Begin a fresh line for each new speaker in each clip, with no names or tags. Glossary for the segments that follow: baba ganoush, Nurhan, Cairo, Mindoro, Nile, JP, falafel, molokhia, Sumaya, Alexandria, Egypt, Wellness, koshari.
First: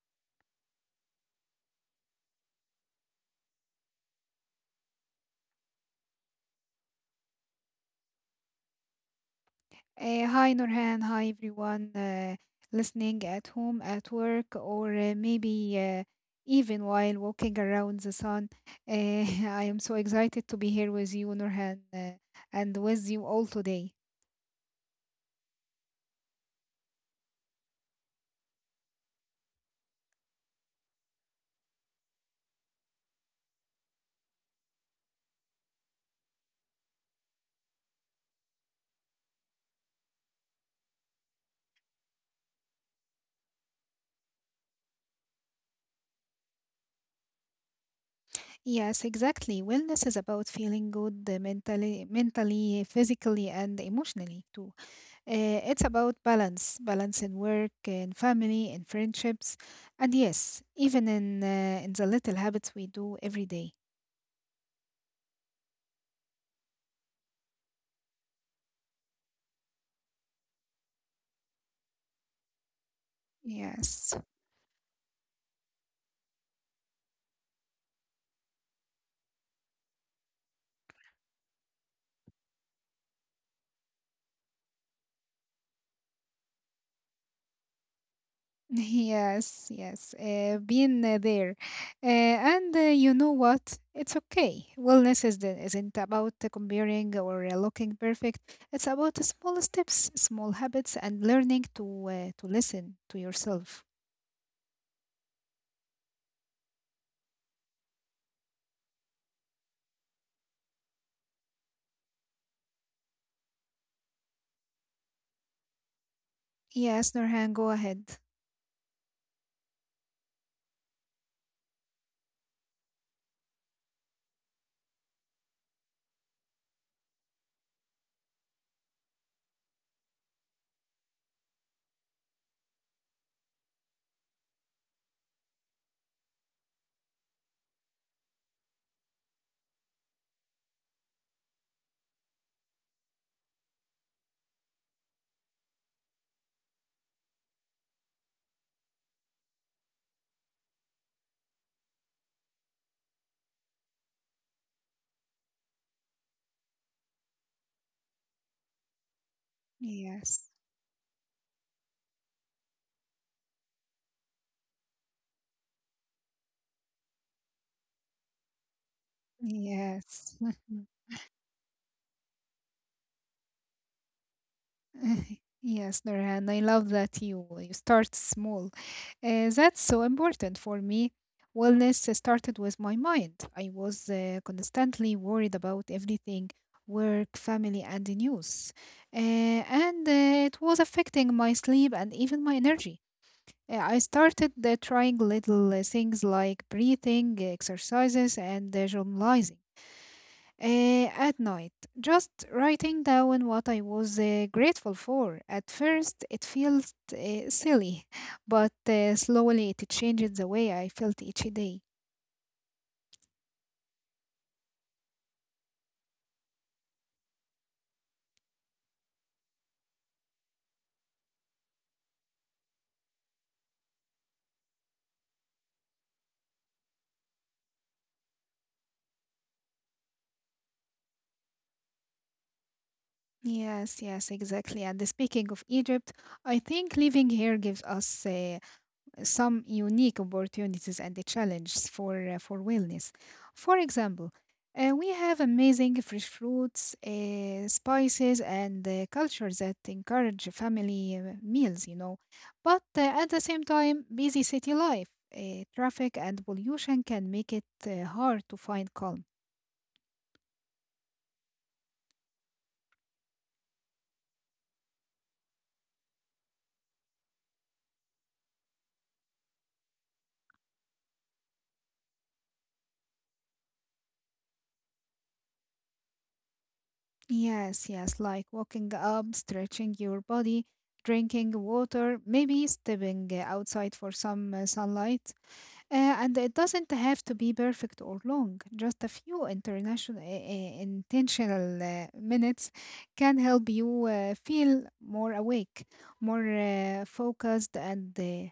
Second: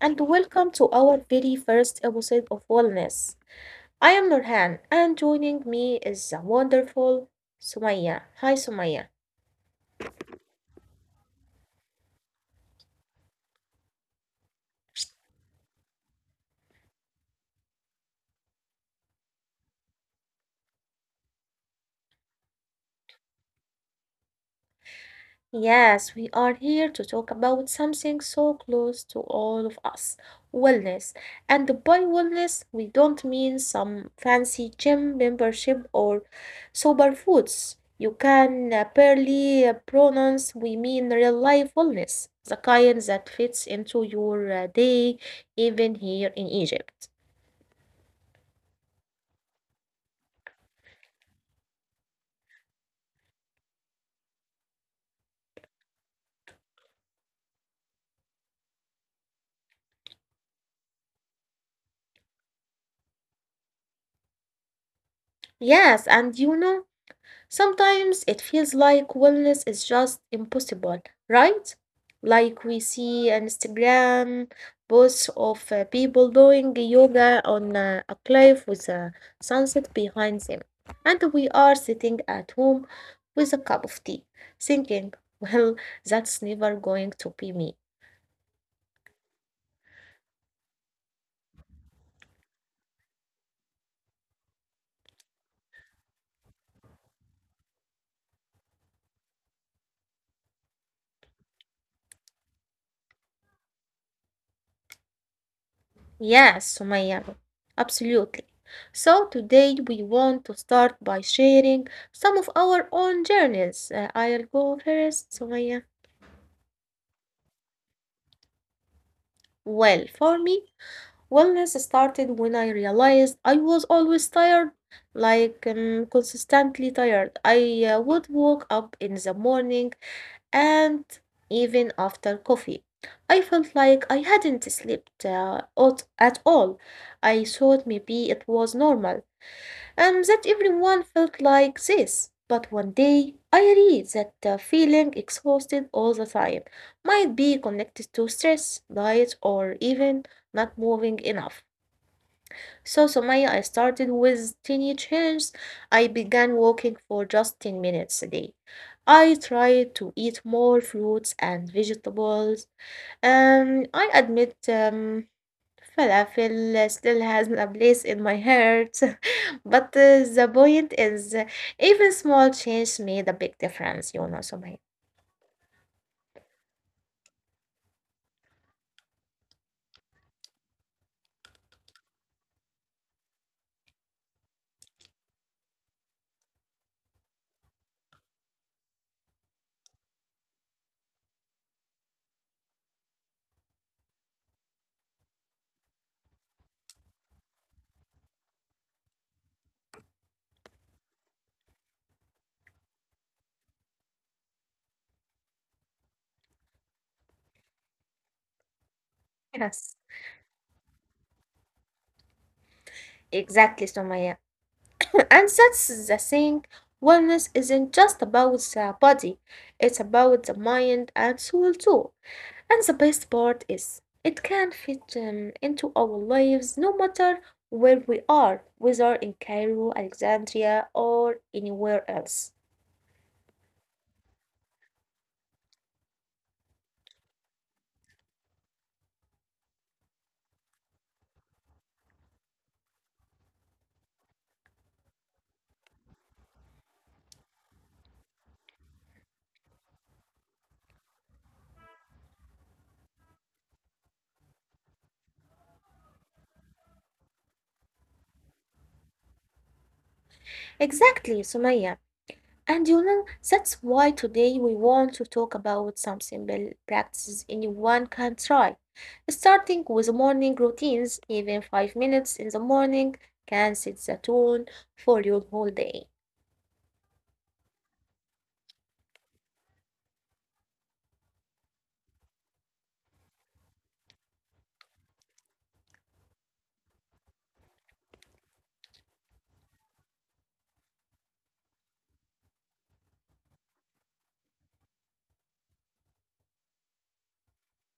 and welcome to our very first episode of Wellness. I am Nurhan, and joining me is the wonderful Sumaya. Hi, Sumaya.
Hi Nurhan, hi everyone, listening at home, at work, or maybe even while walking around the sun. Uh, I am so excited to be here with you, Nurhan, and with you all today.
Yes, we are here to talk about something so close to all of us wellness. And by wellness, we don't mean some fancy gym membership or superfoods you can barely pronounce. We mean real life wellness, the kind that fits into your day, even here in Egypt.
Yes, exactly. Wellness is about feeling good, uh, mentally, physically, and emotionally too. It's about balance, balance in work, in family, in friendships, and yes, even in the little habits we do every day.
Yes, and sometimes it feels like wellness is just impossible, right? Like we see on
Yes,
Instagram posts of people doing yoga on a cliff with a sunset behind them. And we are sitting at home with a cup of tea, thinking, well, that's never going to be me.
yes, yes. Being there, and You know what? It's okay. Wellness isn't about comparing or looking perfect. It's about the small steps, small habits, and learning to listen to yourself.
Yes, Sumaya, absolutely. So today we want to start by sharing some of our own journeys. I'll go first, Sumaya.
Yes, Nurhan, go ahead.
Well, for me, wellness started when I realized I was always tired, like consistently tired. I would wake up in the morning and even after coffee. I felt like I hadn't slept at all. I thought maybe it was normal, and that everyone felt like this. But one day I read that feeling exhausted all the time might be connected to stress, diet, or even not moving enough. So, Somaya, I started with tiny changes. I began walking for just 10 minutes a day. I tried to
Yes,
eat more fruits and vegetables. I admit, falafel still has a place in my heart, but
yes.
the point is, even small change made a big difference, you know, Sumaya.
Yes, Nurhan, I love that you start small. That's so important for me. Wellness started with my mind. I was constantly worried about everything, work, family, and the news, uh, and it was affecting my sleep and even my energy. I started trying little things like breathing exercises and journalizing. At night, just writing down what I was grateful for. At first, it felt silly, but slowly it
Yes.
changed the way I felt each day.
Exactly, Sumaya. And that's the thing. Wellness isn't just about the body, it's about the mind and soul too. And the best part is, it can fit into our lives no matter where we are, whether in Cairo, Alexandria, or anywhere else.
Yes, exactly. And speaking of Egypt, I think living here gives us some unique opportunities and the challenges for wellness. For example, we have amazing fresh fruits, spices, and cultures that encourage family meals, you know. But at the same time, busy city life, traffic, and pollution can make it hard to find calm.
Exactly, Sumaya. And that's why today we want to talk about some simple practices anyone can try. Starting with morning routines, even 5 minutes in the morning can set the tone for your whole day.
Yes, like walking up, stretching your body, drinking water, maybe stepping outside for some sunlight. And it doesn't have to be perfect or long. Just a few intentional minutes can help you feel more awake, more focused, and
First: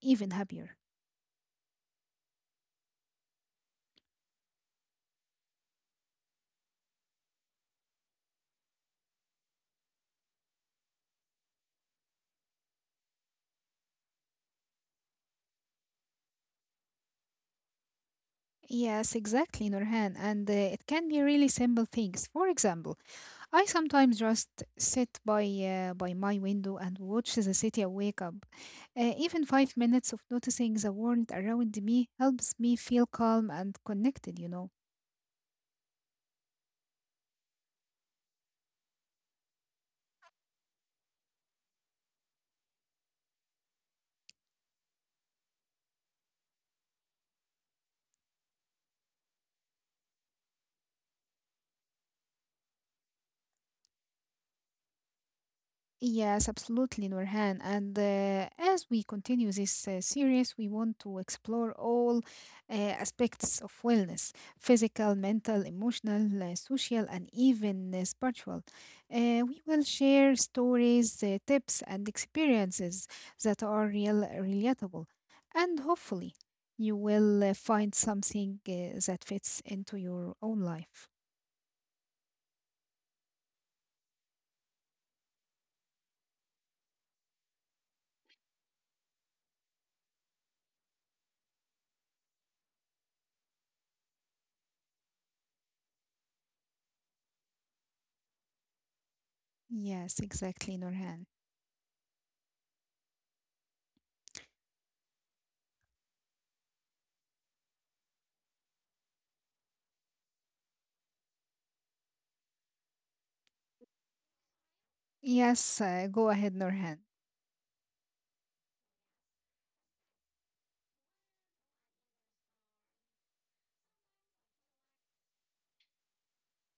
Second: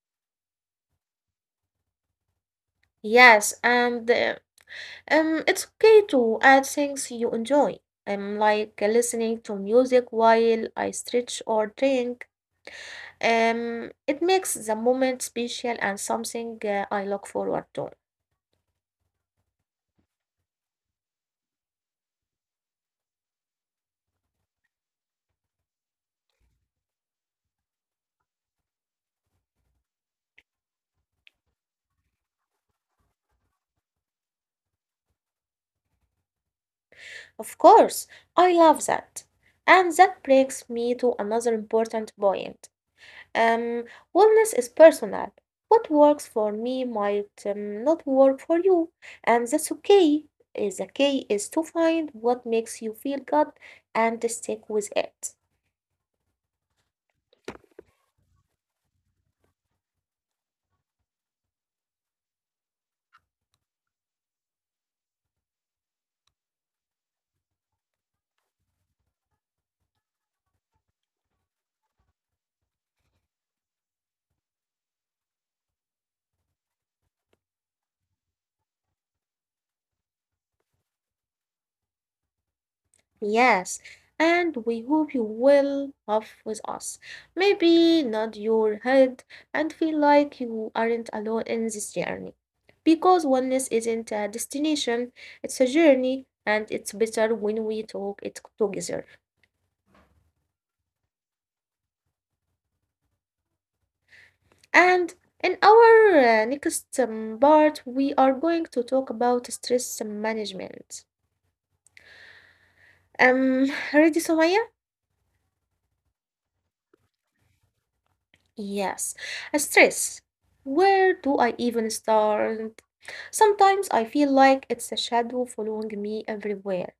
even happier.
Yes, and it's okay to add things you enjoy. Like listening to music while I stretch or drink. It makes the moment special and something I look forward to.
Yes, exactly, Nurhan. And it can be really simple things. For example, I sometimes just sit by my window and watch the city wake up. Even five minutes of noticing the world around me helps me feel calm and connected,
Of course, I love that. And that brings me to another important point. Um, wellness is personal. What works for me might not work for you, and that's okay. Is the key is to find what makes you feel good and stick with it.
Yes, absolutely, Nurhan. And as we continue this series, we want to explore all aspects of wellness: physical, mental, emotional, social, and even spiritual. We will share stories, tips, and experiences that are real, relatable. And hopefully, you will find something that fits into your own life.
Yes, and we hope you will laugh with us. Maybe nod your head and feel like you aren't alone in this journey. Because oneness isn't a destination, it's a journey, and it's better when we talk it together.
Yes, exactly, Nurhan.
And in our next part, we are going to talk about stress management. Um, ready, Somaya?
Yes, go ahead, Nurhan.
Yes, stress. Where do I even start? Sometimes I feel like it's a shadow following me everywhere.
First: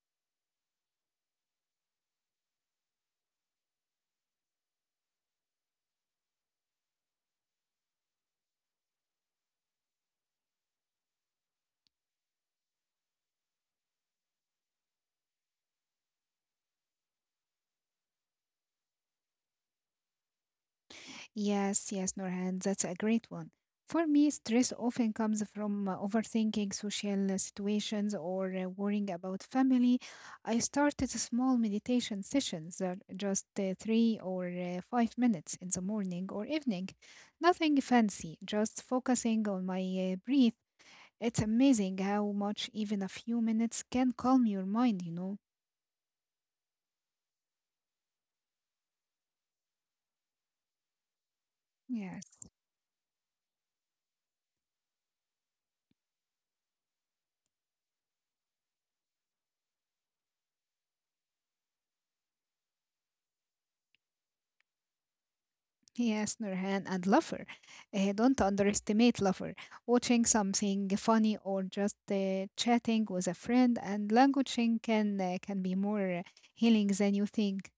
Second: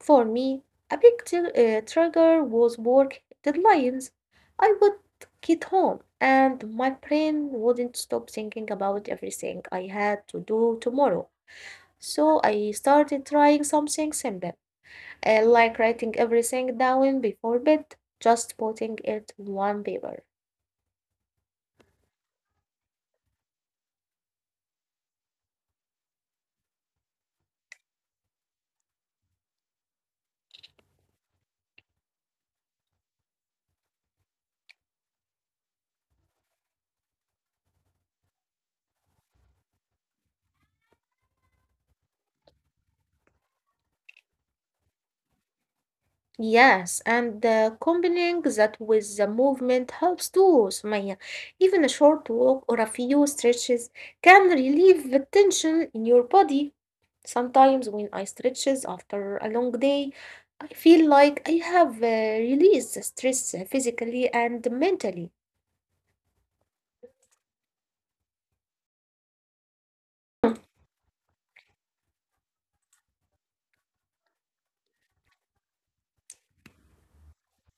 For me, a big trigger was work deadlines. I would get home and my brain wouldn't stop thinking about everything I had to do tomorrow. So I started trying something simple, like writing everything down before bed, just putting it on paper.
Yes, Nurhan, that's a great one. For me, stress often comes from overthinking social situations or worrying about family. I started small meditation sessions, just three or five minutes in the morning or evening. Nothing fancy, just focusing on my breath. It's amazing how much even a few minutes can calm your mind, you know?
Yes, and combining that with the movement helps too, Sumaya. Even a
Yeah.
short walk or a few stretches can relieve the tension in your body. Sometimes when I stretches after a long day, I feel like I have released the stress physically and mentally.
Yes, Nurhan, and Lover. Don't underestimate Lover. Watching something funny or just chatting with a friend and languaging can be more healing than you think.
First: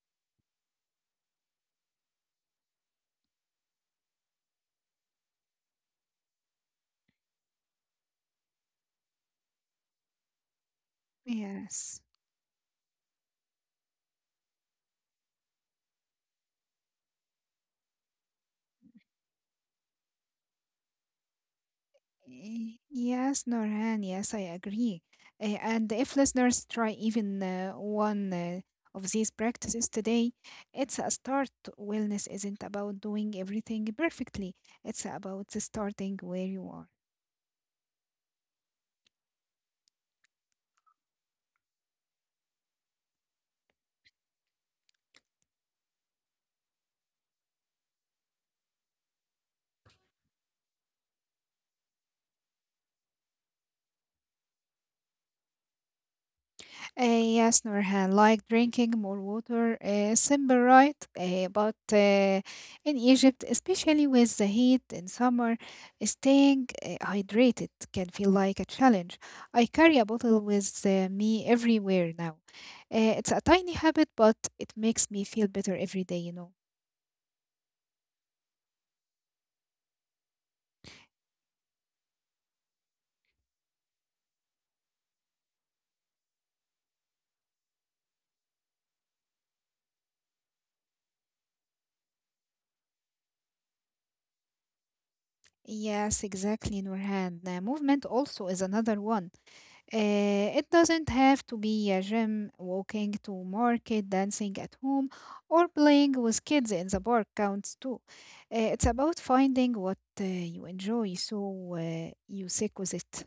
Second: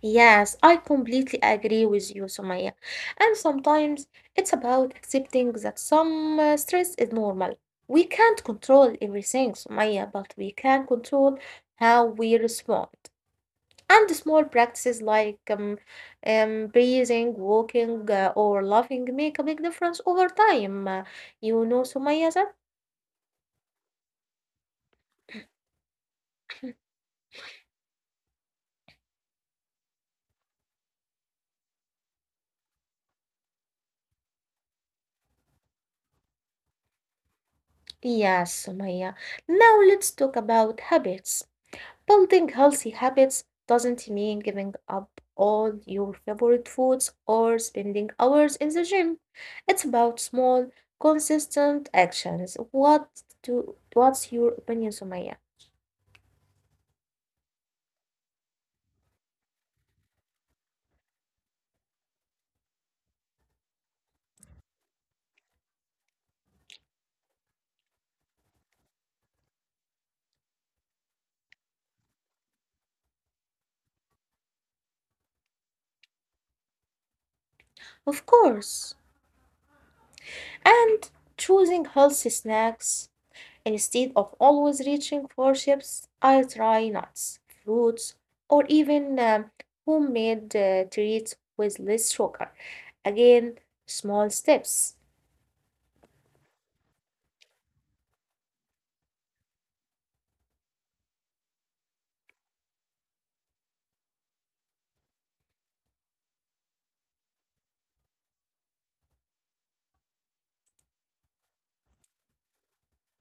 Yes, I completely agree with you, Sumaya. And sometimes it's about accepting that some stress is normal. We can't control everything, Sumaya, but we can control
Yes.
how we respond. And small practices like breathing, walking, or laughing make a big difference over time. You know, Sumaya, that?
Yes, Norhan, yes, I agree. And if listeners try even one of these practices today, it's a start. Wellness isn't about doing everything perfectly, it's about starting where you are.
Yes, Sumaya. Now let's talk about habits. Building healthy habits doesn't mean giving up all your favorite foods or spending hours in the gym. It's about small, consistent actions. What's your opinion, Sumaya?
Yes, Nurhan, like drinking more water, simple, right? But in Egypt, especially with the heat in summer, staying hydrated can feel like a challenge. I carry a bottle with me everywhere now. It's a tiny habit, but it makes me feel better every day, you know.
Of course. And choosing healthy snacks instead of always reaching for chips, I try nuts, fruits, or even homemade treats with less sugar. Again, small steps.
Yes, exactly, Nurhan. Movement also is another one. It doesn't have to be a gym, walking to market, dancing at home, or playing with kids in the park counts too. It's about finding what you enjoy so you stick with it.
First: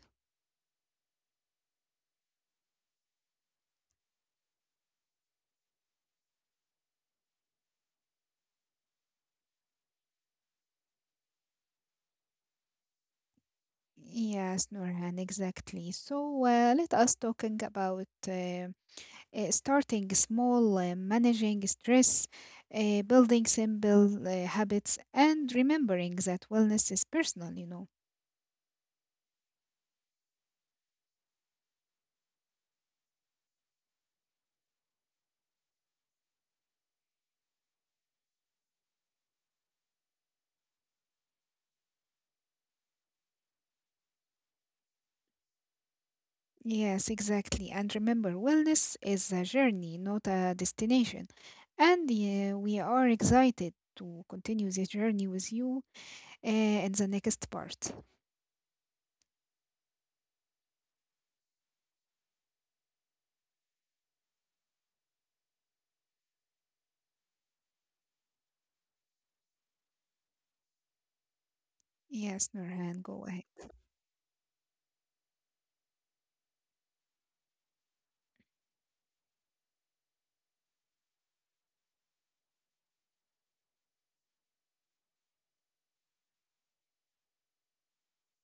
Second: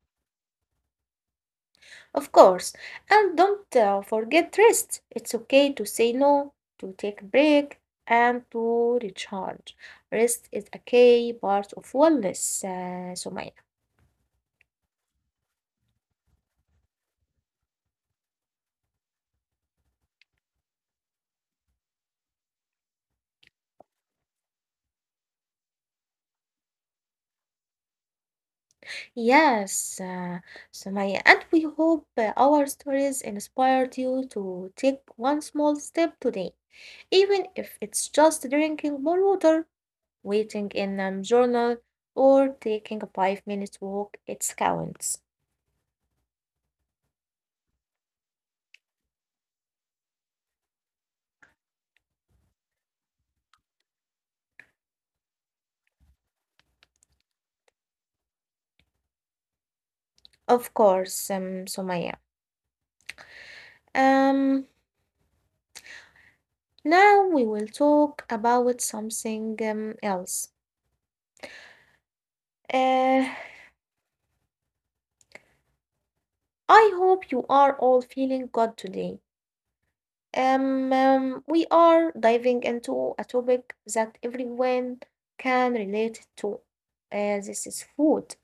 Of course. And don't forget rest. It's okay to say no, to take a break, and to recharge. Rest is a key part of wellness, Sumaya.
Yes, Nurhan, exactly. So let us talking about starting small, managing stress, building simple habits, and remembering that wellness is personal, you know.
Yes, Sumaya. And we hope our stories inspired you to take one small step today, even if it's just drinking more water, waiting in a journal, or taking a 5-minute walk. It counts.
Yes, exactly. And remember, wellness is a journey, not a destination. And we are excited to continue this journey with you in the next part.
Of course, Sumaya. Um, Now we will talk about something else.
Yes, Nurhan,
Uh,
go ahead.
I hope you are all feeling good today. We are diving into a topic that everyone can relate to. This is food.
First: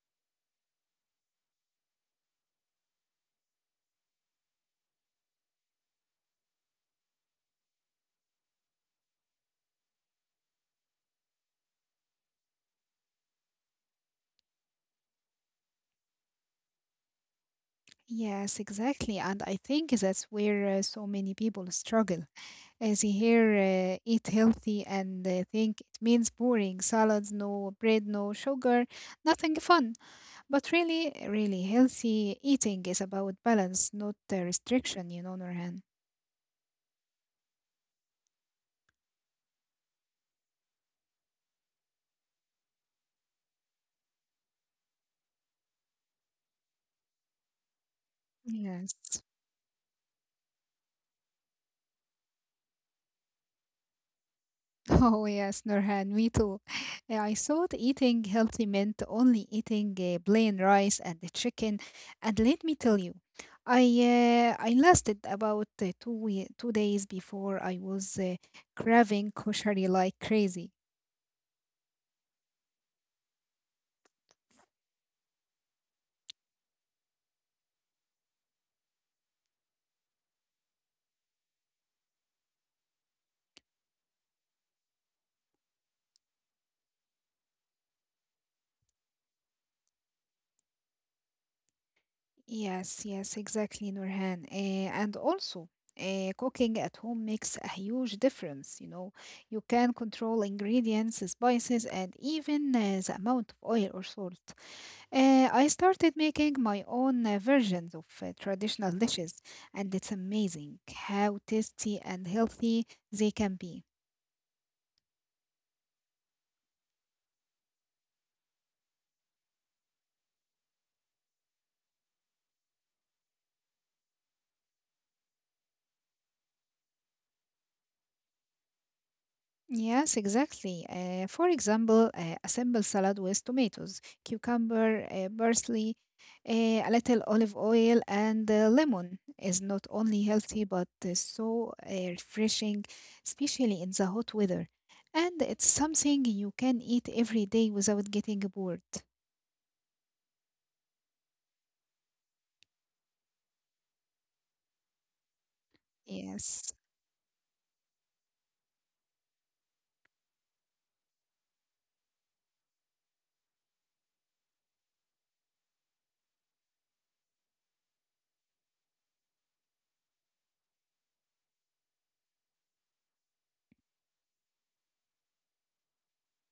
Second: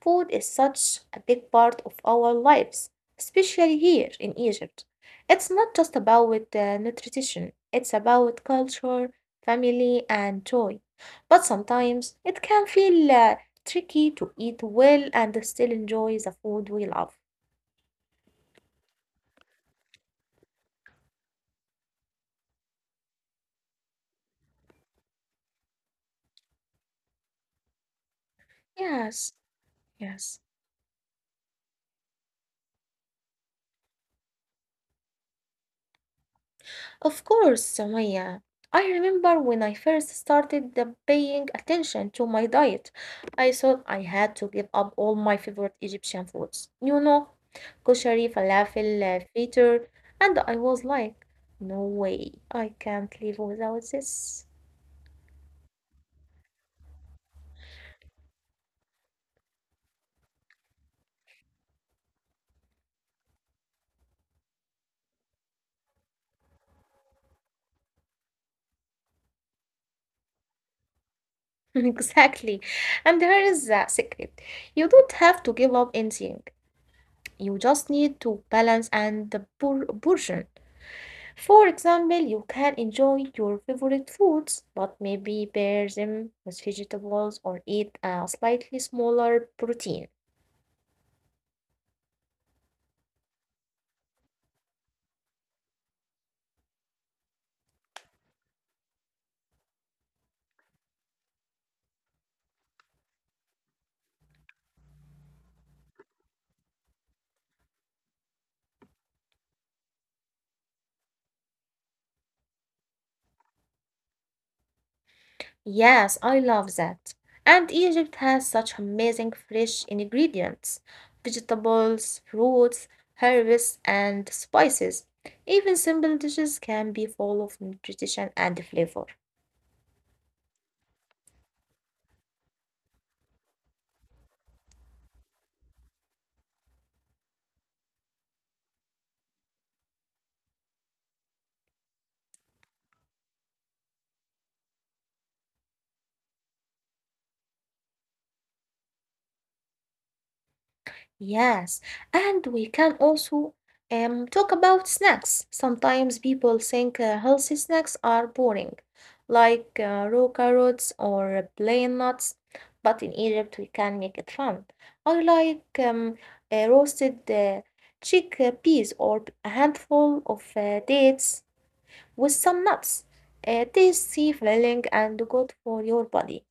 Food is such a big part of our lives, especially here in Egypt. It's not just about nutrition, it's about culture, family, and joy. But sometimes it can feel tricky to eat well and still enjoy the food we love.
Yes, exactly. And I think that's where so many people struggle. As they hear eat healthy and they think it means boring salads, no bread, no sugar,
Yes,
nothing fun.
yes.
But really, healthy eating is about balance, not restriction, you know, Norhan.
Of course, Sumaya. I remember when I first started the paying attention to my diet, I thought I had to give up all my favorite Egyptian foods. You know, koshari,
Yes.
falafel, fritter, and I was like, no way, I can't live without this.
Oh yes, Nurhan, me too. Yeah, I thought eating healthy meant only eating plain rice and the chicken, and let me tell you, I I lasted about two days before I was craving koshari like crazy.
Exactly. And here is the secret. You don't have to give up anything. You just need to balance and the portion. For example, you can enjoy your favorite foods, but maybe pair them with vegetables or eat a slightly smaller protein.
Yes, exactly, Nurhan. And also, cooking at home makes a huge difference. You know, you can control ingredients, spices, and even the amount of oil or salt. I started making my own versions of traditional dishes, and it's amazing how tasty and healthy they can be.
Yes, I love that. And Egypt has such amazing fresh ingredients vegetables, fruits, herbs, and spices. Even simple dishes can be full of nutrition and flavor.
Yes, exactly. For example, a simple salad with tomatoes, cucumber, parsley, a little olive oil, and lemon is not only healthy but so refreshing, especially in the hot weather. And it's something you can eat every day without getting bored.
Yes, and we can also talk about snacks. Sometimes people
Yes.
think healthy snacks are boring, like raw carrots or plain nuts, but in Egypt we can make it fun. I like roasted chickpeas or a handful of dates with some nuts. Tastes filling, and good for your body.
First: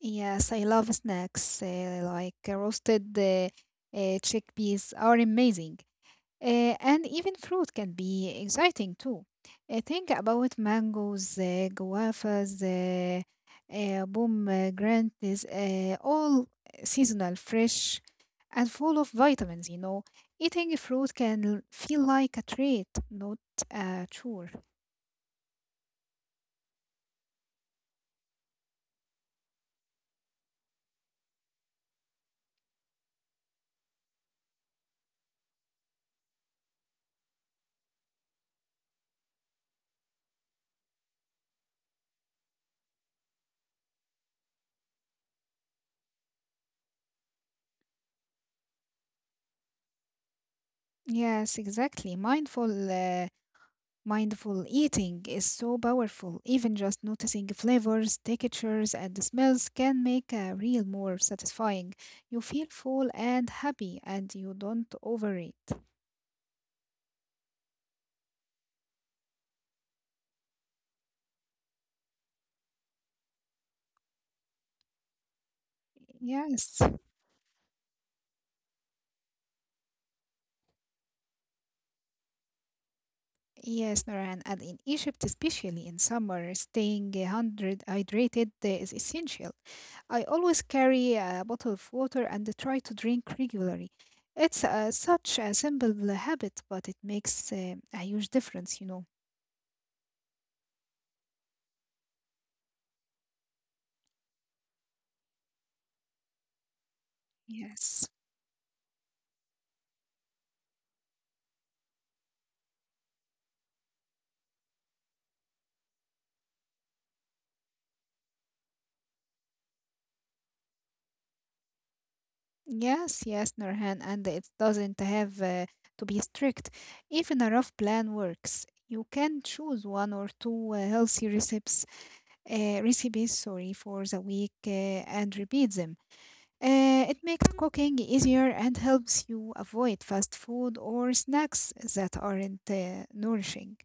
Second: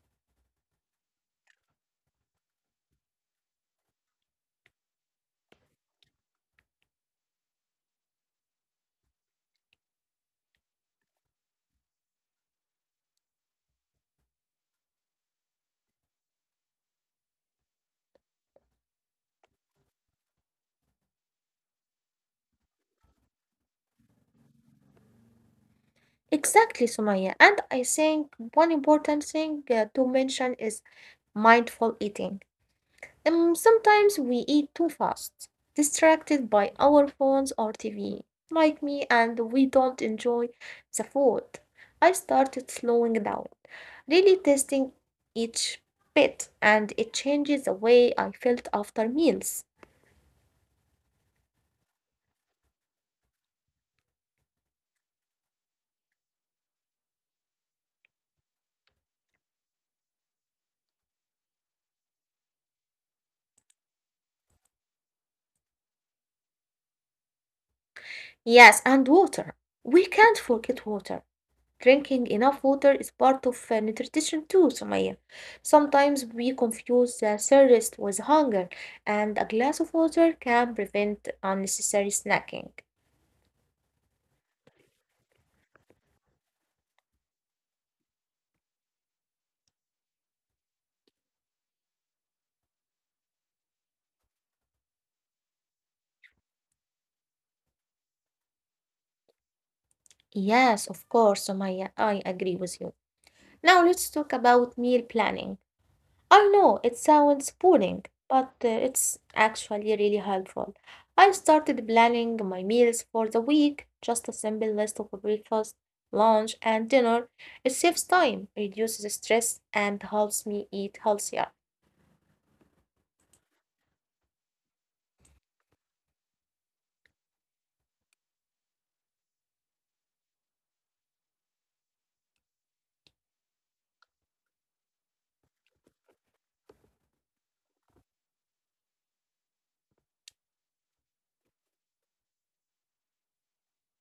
Yes, I love snacks like roasted chickpeas are amazing. And even fruit can be exciting too. Think about mangoes, guavas, pomegranates, all seasonal, fresh, and full of vitamins, you know. Eating fruit can feel like a treat, not a chore.
Exactly, Sumaya. And I think one important thing to mention is mindful eating. Sometimes we eat too fast, distracted by our phones or TV, like me, and we don't enjoy the food. I started slowing down, really tasting each bit, and it changes the way I felt after meals.
Yes, exactly. Mindful eating is so powerful. Even just noticing flavors, textures, and smells can make a meal more satisfying. You feel full and happy, and you don't overeat.
Yes, and water. We can't forget water. Drinking enough water is part of nutrition too, Sumaya. Sometimes we
Yes,
confuse thirst with hunger, and a glass of water can prevent unnecessary snacking.
yes, Noran. And in Egypt, especially in summer, staying hundred hydrated is essential. I always carry a bottle of water and try to drink regularly. It's such a simple habit, but it makes a huge difference, you know.
Yes, of course, Sumaya, I agree with you. Now let's talk about meal planning. I know it sounds
Yes.
boring, but it's actually really helpful. I started planning my meals for the week, just a simple list of breakfast, lunch, and dinner. It saves time, reduces stress, and helps me eat healthier.
Yes, Nurhan, and it doesn't have to be strict. Even a rough plan works. You can choose one or two healthy recipes, sorry, for the week and repeat them. It makes cooking easier and helps you avoid fast food or snacks that aren't nourishing.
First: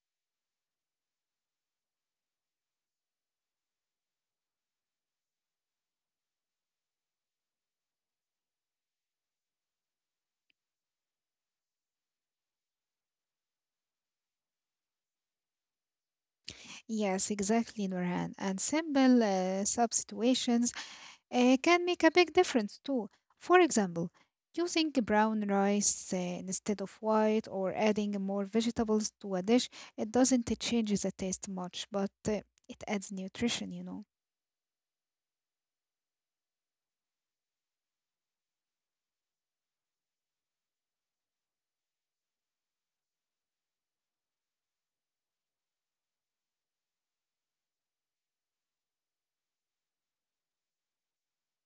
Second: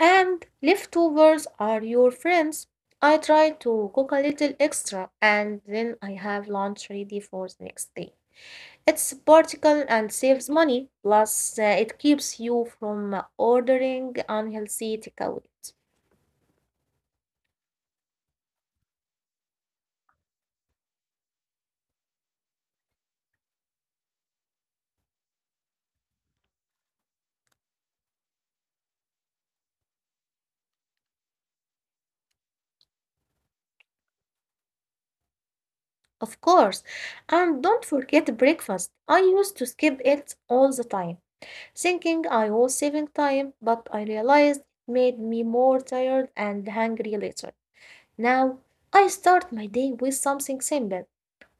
And leftovers are your friends. I try to cook a little extra, and then I have lunch ready for the next day. It's practical and saves money, plus, it keeps you from ordering unhealthy takeout.
Yes, exactly, Nurhan. And simple substitutions can make a big difference too. For example, using brown rice instead of white or adding more vegetables to a dish, it doesn't change the taste much, but it adds nutrition, you know.
Of course, and don't forget breakfast. I used to skip it all the time, thinking I was saving time, but I realized it made me more tired and hungry later. Now, I start my day with something simple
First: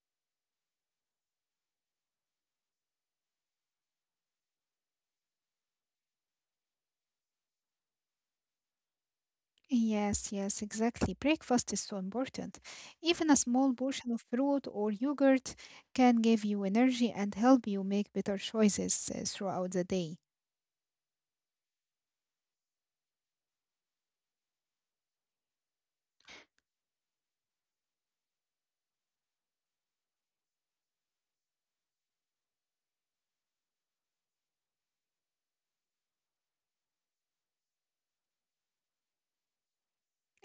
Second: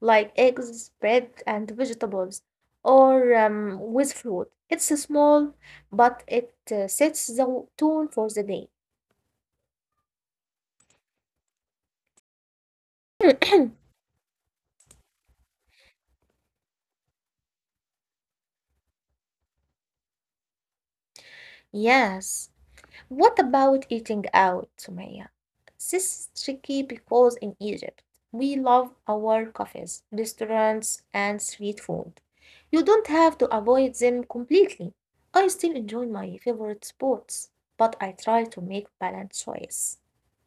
like eggs, bread, and vegetables, or with fruit. It's small, but it sets the tone for the day.
Yes, exactly. Breakfast is so important. Even a small portion of fruit or yogurt can give you energy and help you make better choices throughout the day.
Yes. What about eating out, Sumaya? This is tricky because in Egypt, we love our cafes, restaurants, and street food. You don't have to avoid them completely. I still enjoy my favorite spots, but I try to make balanced choice.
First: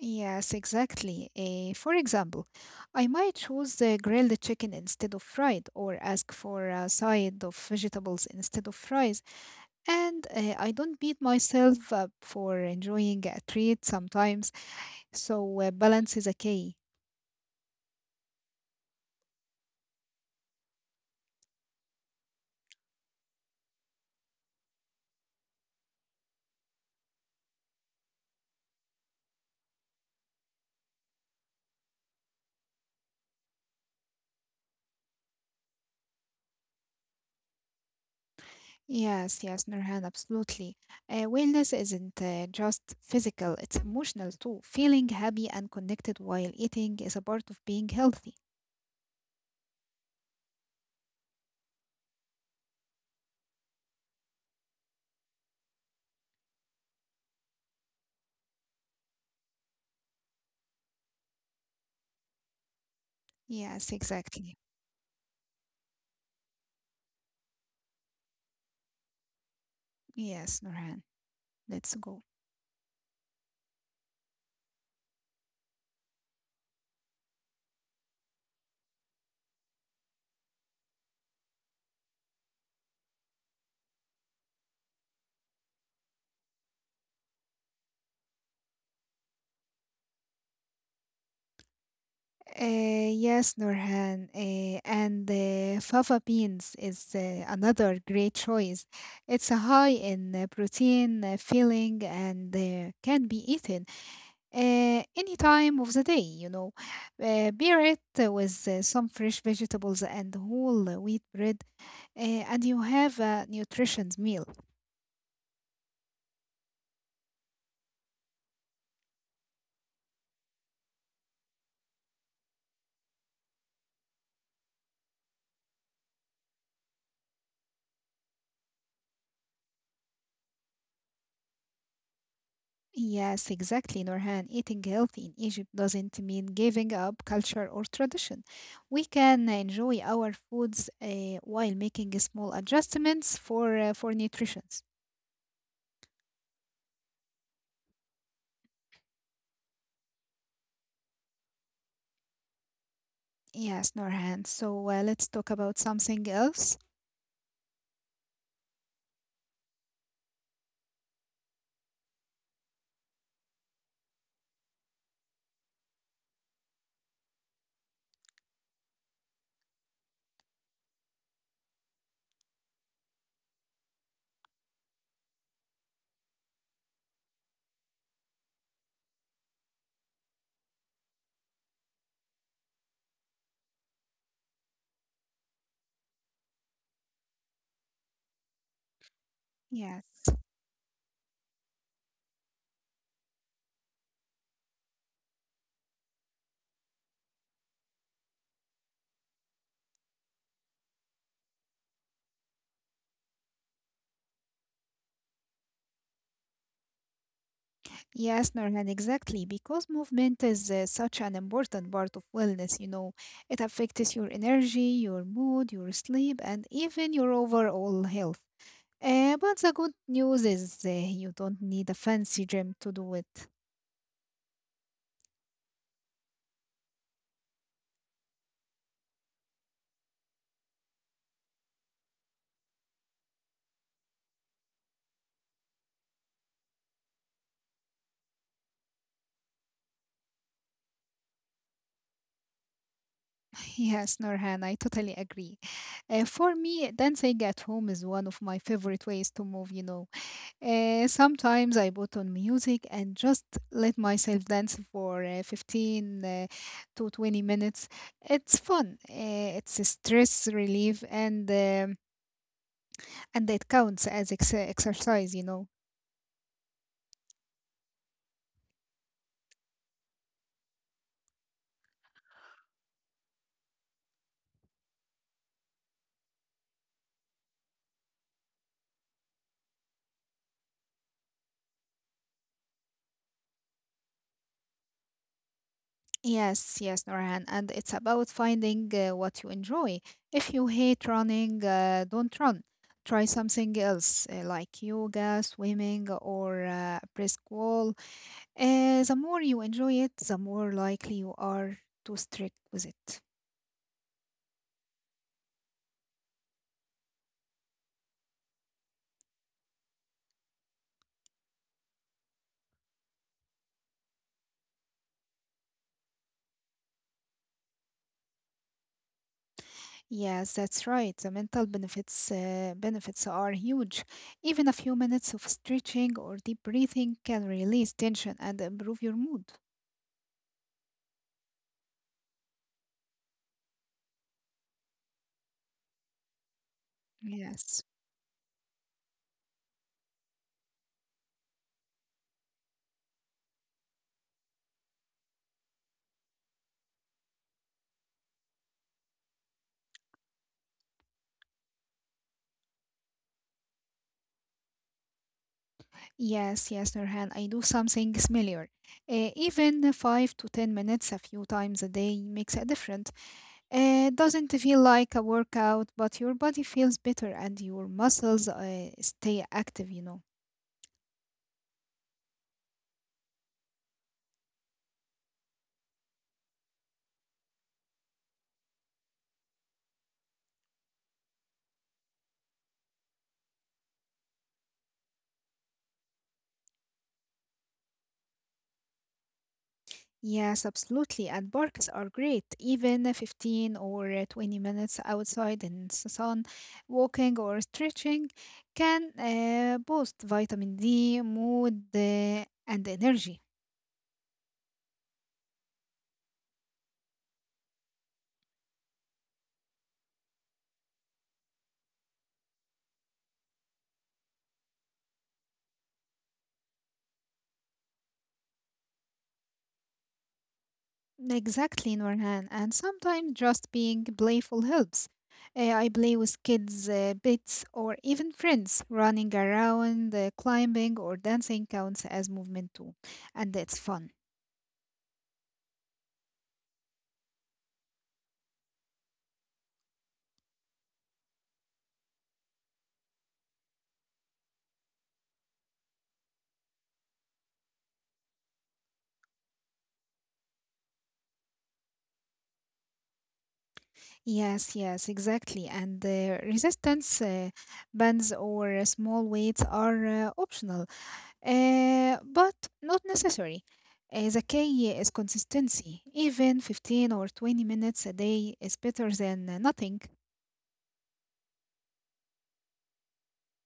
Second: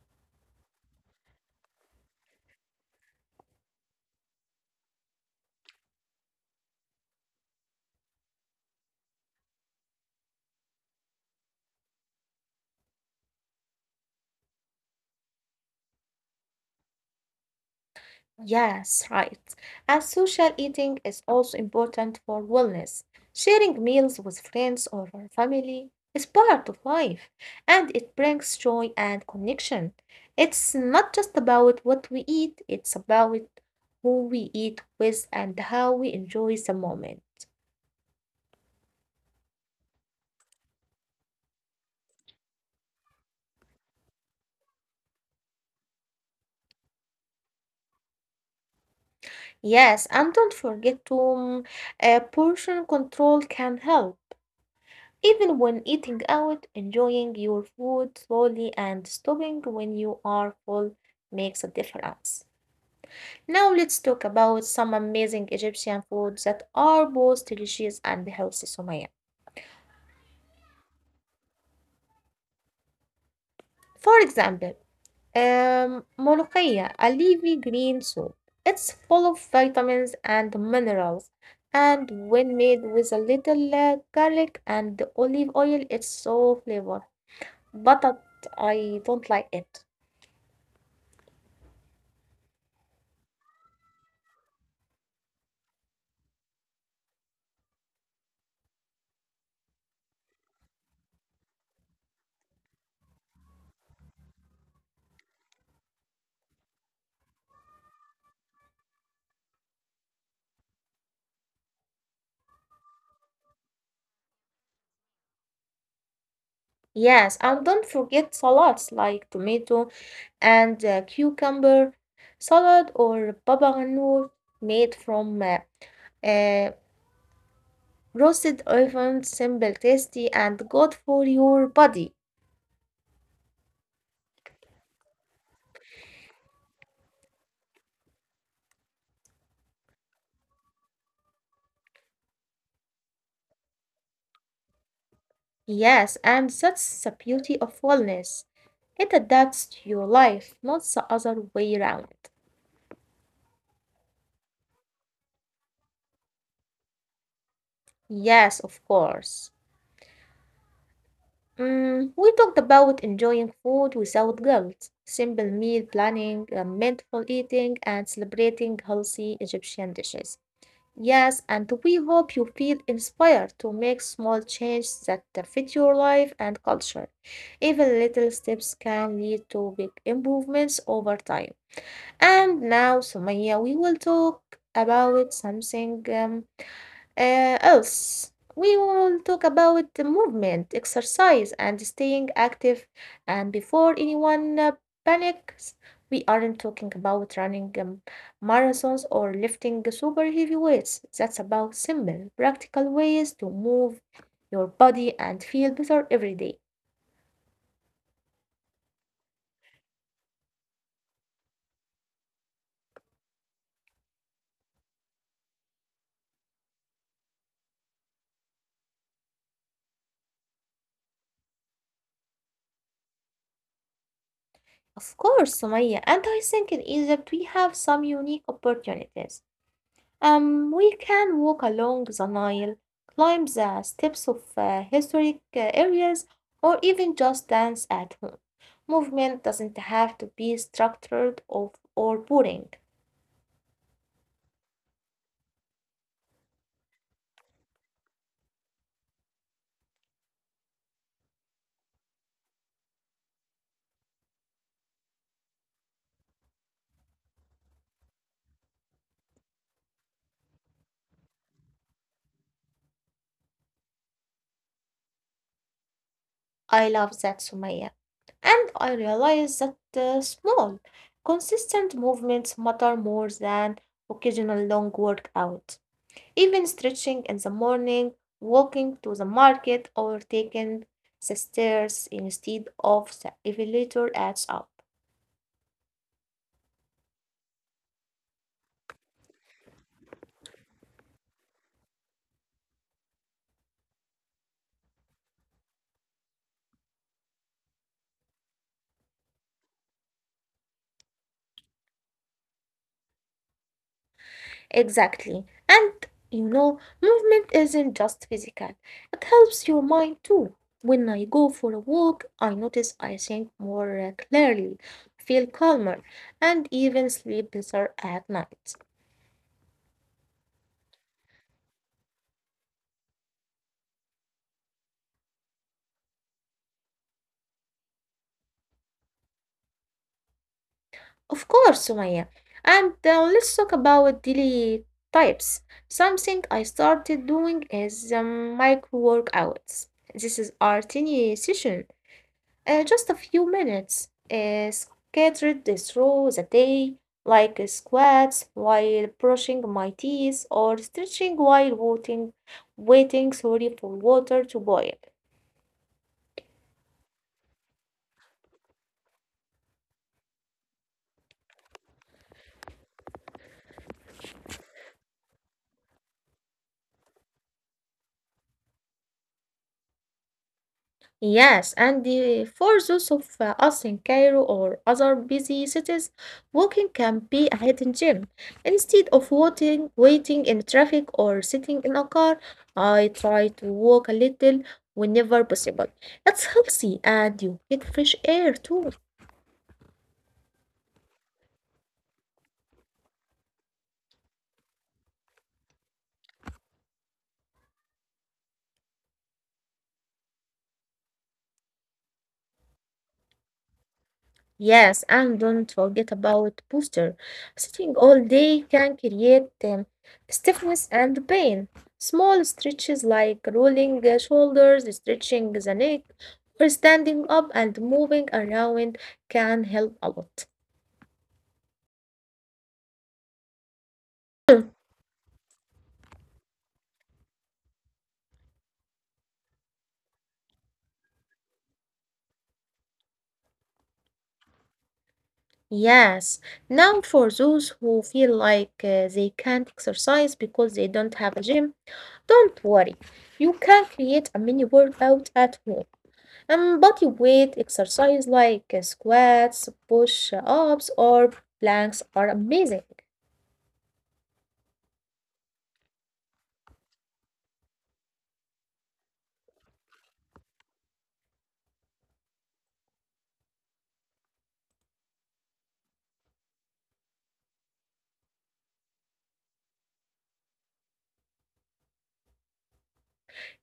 Yes, exactly. For example, I might choose the grilled chicken instead of fried, or ask for a side of vegetables instead of fries. And I don't beat myself up for enjoying a treat sometimes. So balance is a key.
Yes, right. And social eating is also important for wellness. Sharing meals with friends or family is part of life, and it brings joy and connection. It's not just about what we eat, it's about who we eat with and how we enjoy the moment.
Yes, Nurhan, absolutely. Wellness isn't just physical, it's emotional too. Feeling happy and connected while eating is a part of being healthy.
Yes, and don't forget to portion control can help. Even when eating out, enjoying your food slowly and stopping when you are full makes a difference. Now
Yes,
let's talk
exactly.
about some amazing Egyptian foods that are both delicious and healthy, Sumaya.
Yes, Nurhan, let's go.
For example, molokhia, a leafy green soup. It's full of vitamins and minerals, and when made with a little garlic and olive oil, it's so flavorful. But I don't like it.
Yes, Nurhan, and fava beans is another great choice. It's high in protein, filling, and can be eaten uh, any time of the day, you know. Pair it with some fresh vegetables and whole wheat bread, and you have a nutritious meal.
Yes, and don't forget salads like tomato and cucumber salad or baba ganoush made from uh, roasted almonds, simple, tasty, and good for your body.
Yes, exactly, Norhan. Eating healthy in Egypt doesn't mean giving up culture or tradition. We can enjoy our foods while making small adjustments for nutrition.
Yes, and that's the beauty of wellness. It adapts to your life, not the other way around.
Yes, Norhan. So let's talk about something else.
Yes, of course. Mm, we talked about enjoying food without guilt, simple meal planning, mindful eating, and celebrating healthy Egyptian dishes. Yes, and we hope you feel inspired to make small changes that fit your life and culture. Even little steps can lead to big improvements over time. And now, Sumaya, we will talk about something else. We will talk about the
Yes.
movement, exercise, and staying active. And before anyone panics, we aren't talking about running marathons or lifting super heavy weights. That's about simple, practical ways to move your body and feel better every day.
Yes, Norhan, exactly. Because movement is such an important part of wellness, you know, it affects your energy, your mood, your sleep, and even your overall health. But the good news is you don't need a fancy gym to do it.
Of course, Sumaya, and I think in Egypt we have some unique opportunities. We can walk along the Nile, climb the steps of historic areas, or even just dance at home. Movement doesn't have to be structured or boring.
Yes, Norhan, I totally agree. For me, dancing at home is one of my favorite ways to move, you know. Sometimes I put on music and just let myself dance for 15 to 20 minutes. It's fun, it's a stress relief, and it counts as exercise, you know.
I love that, Sumaya. And I realize that small, consistent movements matter more than occasional long workout. Even stretching in the morning, walking to the market, or taking the stairs instead of the elevator adds up.
Yes, Norhan, and it's about finding what you enjoy. If you hate running, don't run. Try something else like yoga, swimming, or brisk wall. The more you enjoy it, the more likely you are to stick with it.
Exactly. And you know, movement isn't just physical, it helps your mind too. When I go for a walk, I notice I think more clearly, feel calmer, and even sleep better at night.
Yes, that's right. The mental benefits are huge. Even a few minutes of stretching or deep breathing can release tension and improve your mood.
Of course, Sumaya. And let's talk about daily types. Something I started
Yes.
doing is micro workouts. This is our tiny session, just a few minutes, scattered through the day, like squats while brushing my teeth or stretching while waiting sorry, for water to boil.
Yes, yes, Nurhan, I do something similar. Even 5 to 10 minutes a few times a day makes a difference. It doesn't feel like a workout, but your body feels better and your muscles stay active.
Yes, and for those of us in Cairo or other busy cities, walking can be a hidden gem. Instead of waiting in traffic or sitting in a car, I try to walk a little whenever possible. It's healthy and you get fresh air too.
Yes, absolutely. And parks are great. Even 15 or 20 minutes outside in the sun, walking or stretching can boost vitamin D, mood, and energy.
Yes, and don't forget about booster. Sitting all day can create stiffness and pain. Small stretches like rolling the shoulders, stretching the neck, or standing up and moving around can help a lot.
Exactly, Norhan. And sometimes just being playful helps. I play with kids, pets, or even friends. Running around, climbing, or dancing counts as movement too. And it's fun.
Yes. Now, for those who feel like they can't exercise because they don't have a gym, don't worry. You can create a mini workout at home. Body weight exercise like squats, push ups, or planks are amazing.
Yes, yes, exactly. And resistance bands or small weights are optional, but not necessary. The key is consistency. Even 15 or 20 minutes a day is better than nothing.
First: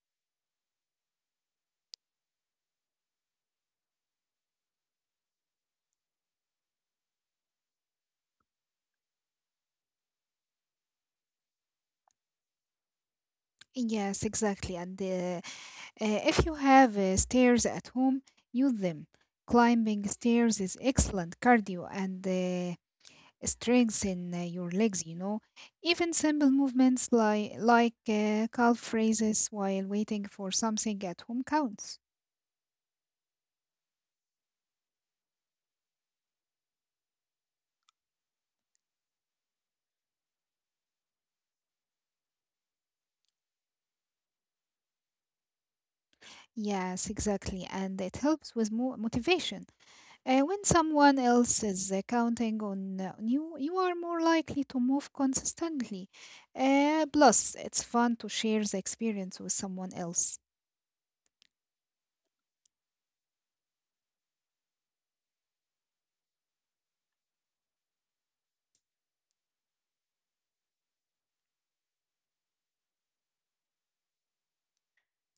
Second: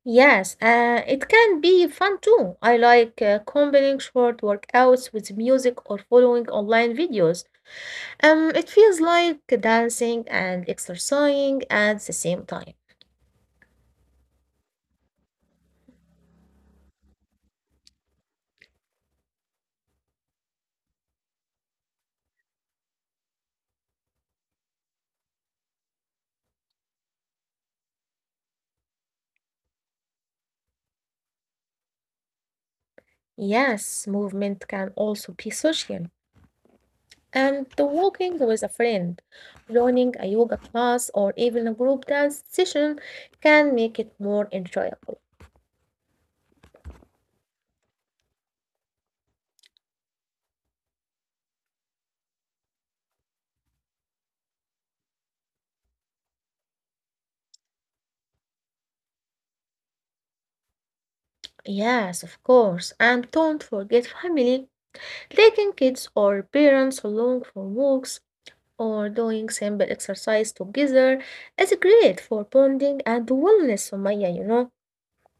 Yes, it can be fun too. I like combining short workouts with music or following online videos. It feels like dancing and exercising at the same time.
Yes, exactly. And if you have stairs at home, use them. Climbing stairs is excellent cardio and strengthen your legs. Even simple movements like calf raises while waiting for something at home counts.
Yes, movement can also be social. And the walking with a friend, joining a yoga class, or even a group dance session can make it more enjoyable.
Yes, exactly. And it helps with mo motivation. When someone else is counting on you, you are more likely to move consistently. Plus, it's fun to share the experience with someone else.
Yes, of course. And don't forget family, taking kids or parents along for walks or doing simple exercise together is great for bonding and wellness, Sumaya,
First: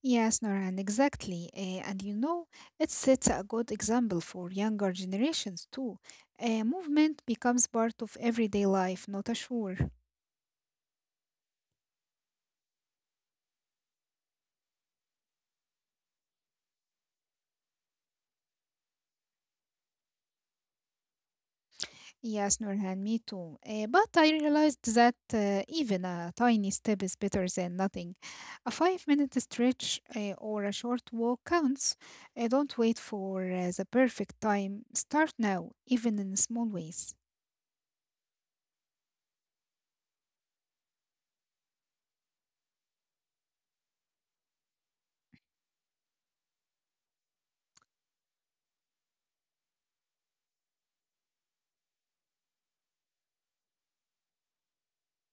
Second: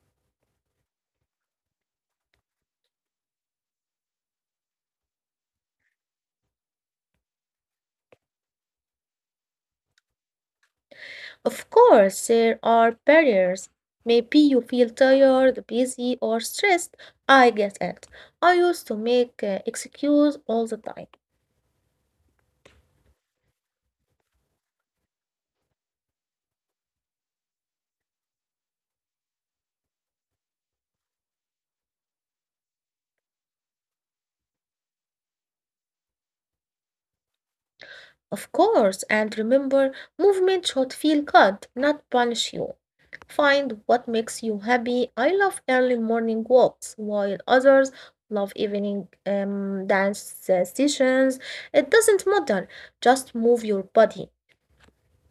Yes, Norhan, exactly. And you know, it sets a good example for younger generations too. Movement becomes part of everyday life, not a chore.
Of course, there are barriers. Maybe you feel tired, busy, or stressed. I get it. I used to make excuse all the time.
Yes, Nurhan, me too. But I realized that even a tiny step is better than nothing. A 5 minute stretch or a short walk counts. Don't wait for the perfect time. Start now, even in small ways.
Of course, and remember, movement should feel good, not punish you. Find what makes you happy. I love early morning walks, while others love evening dance sessions. It doesn't matter, just move your body.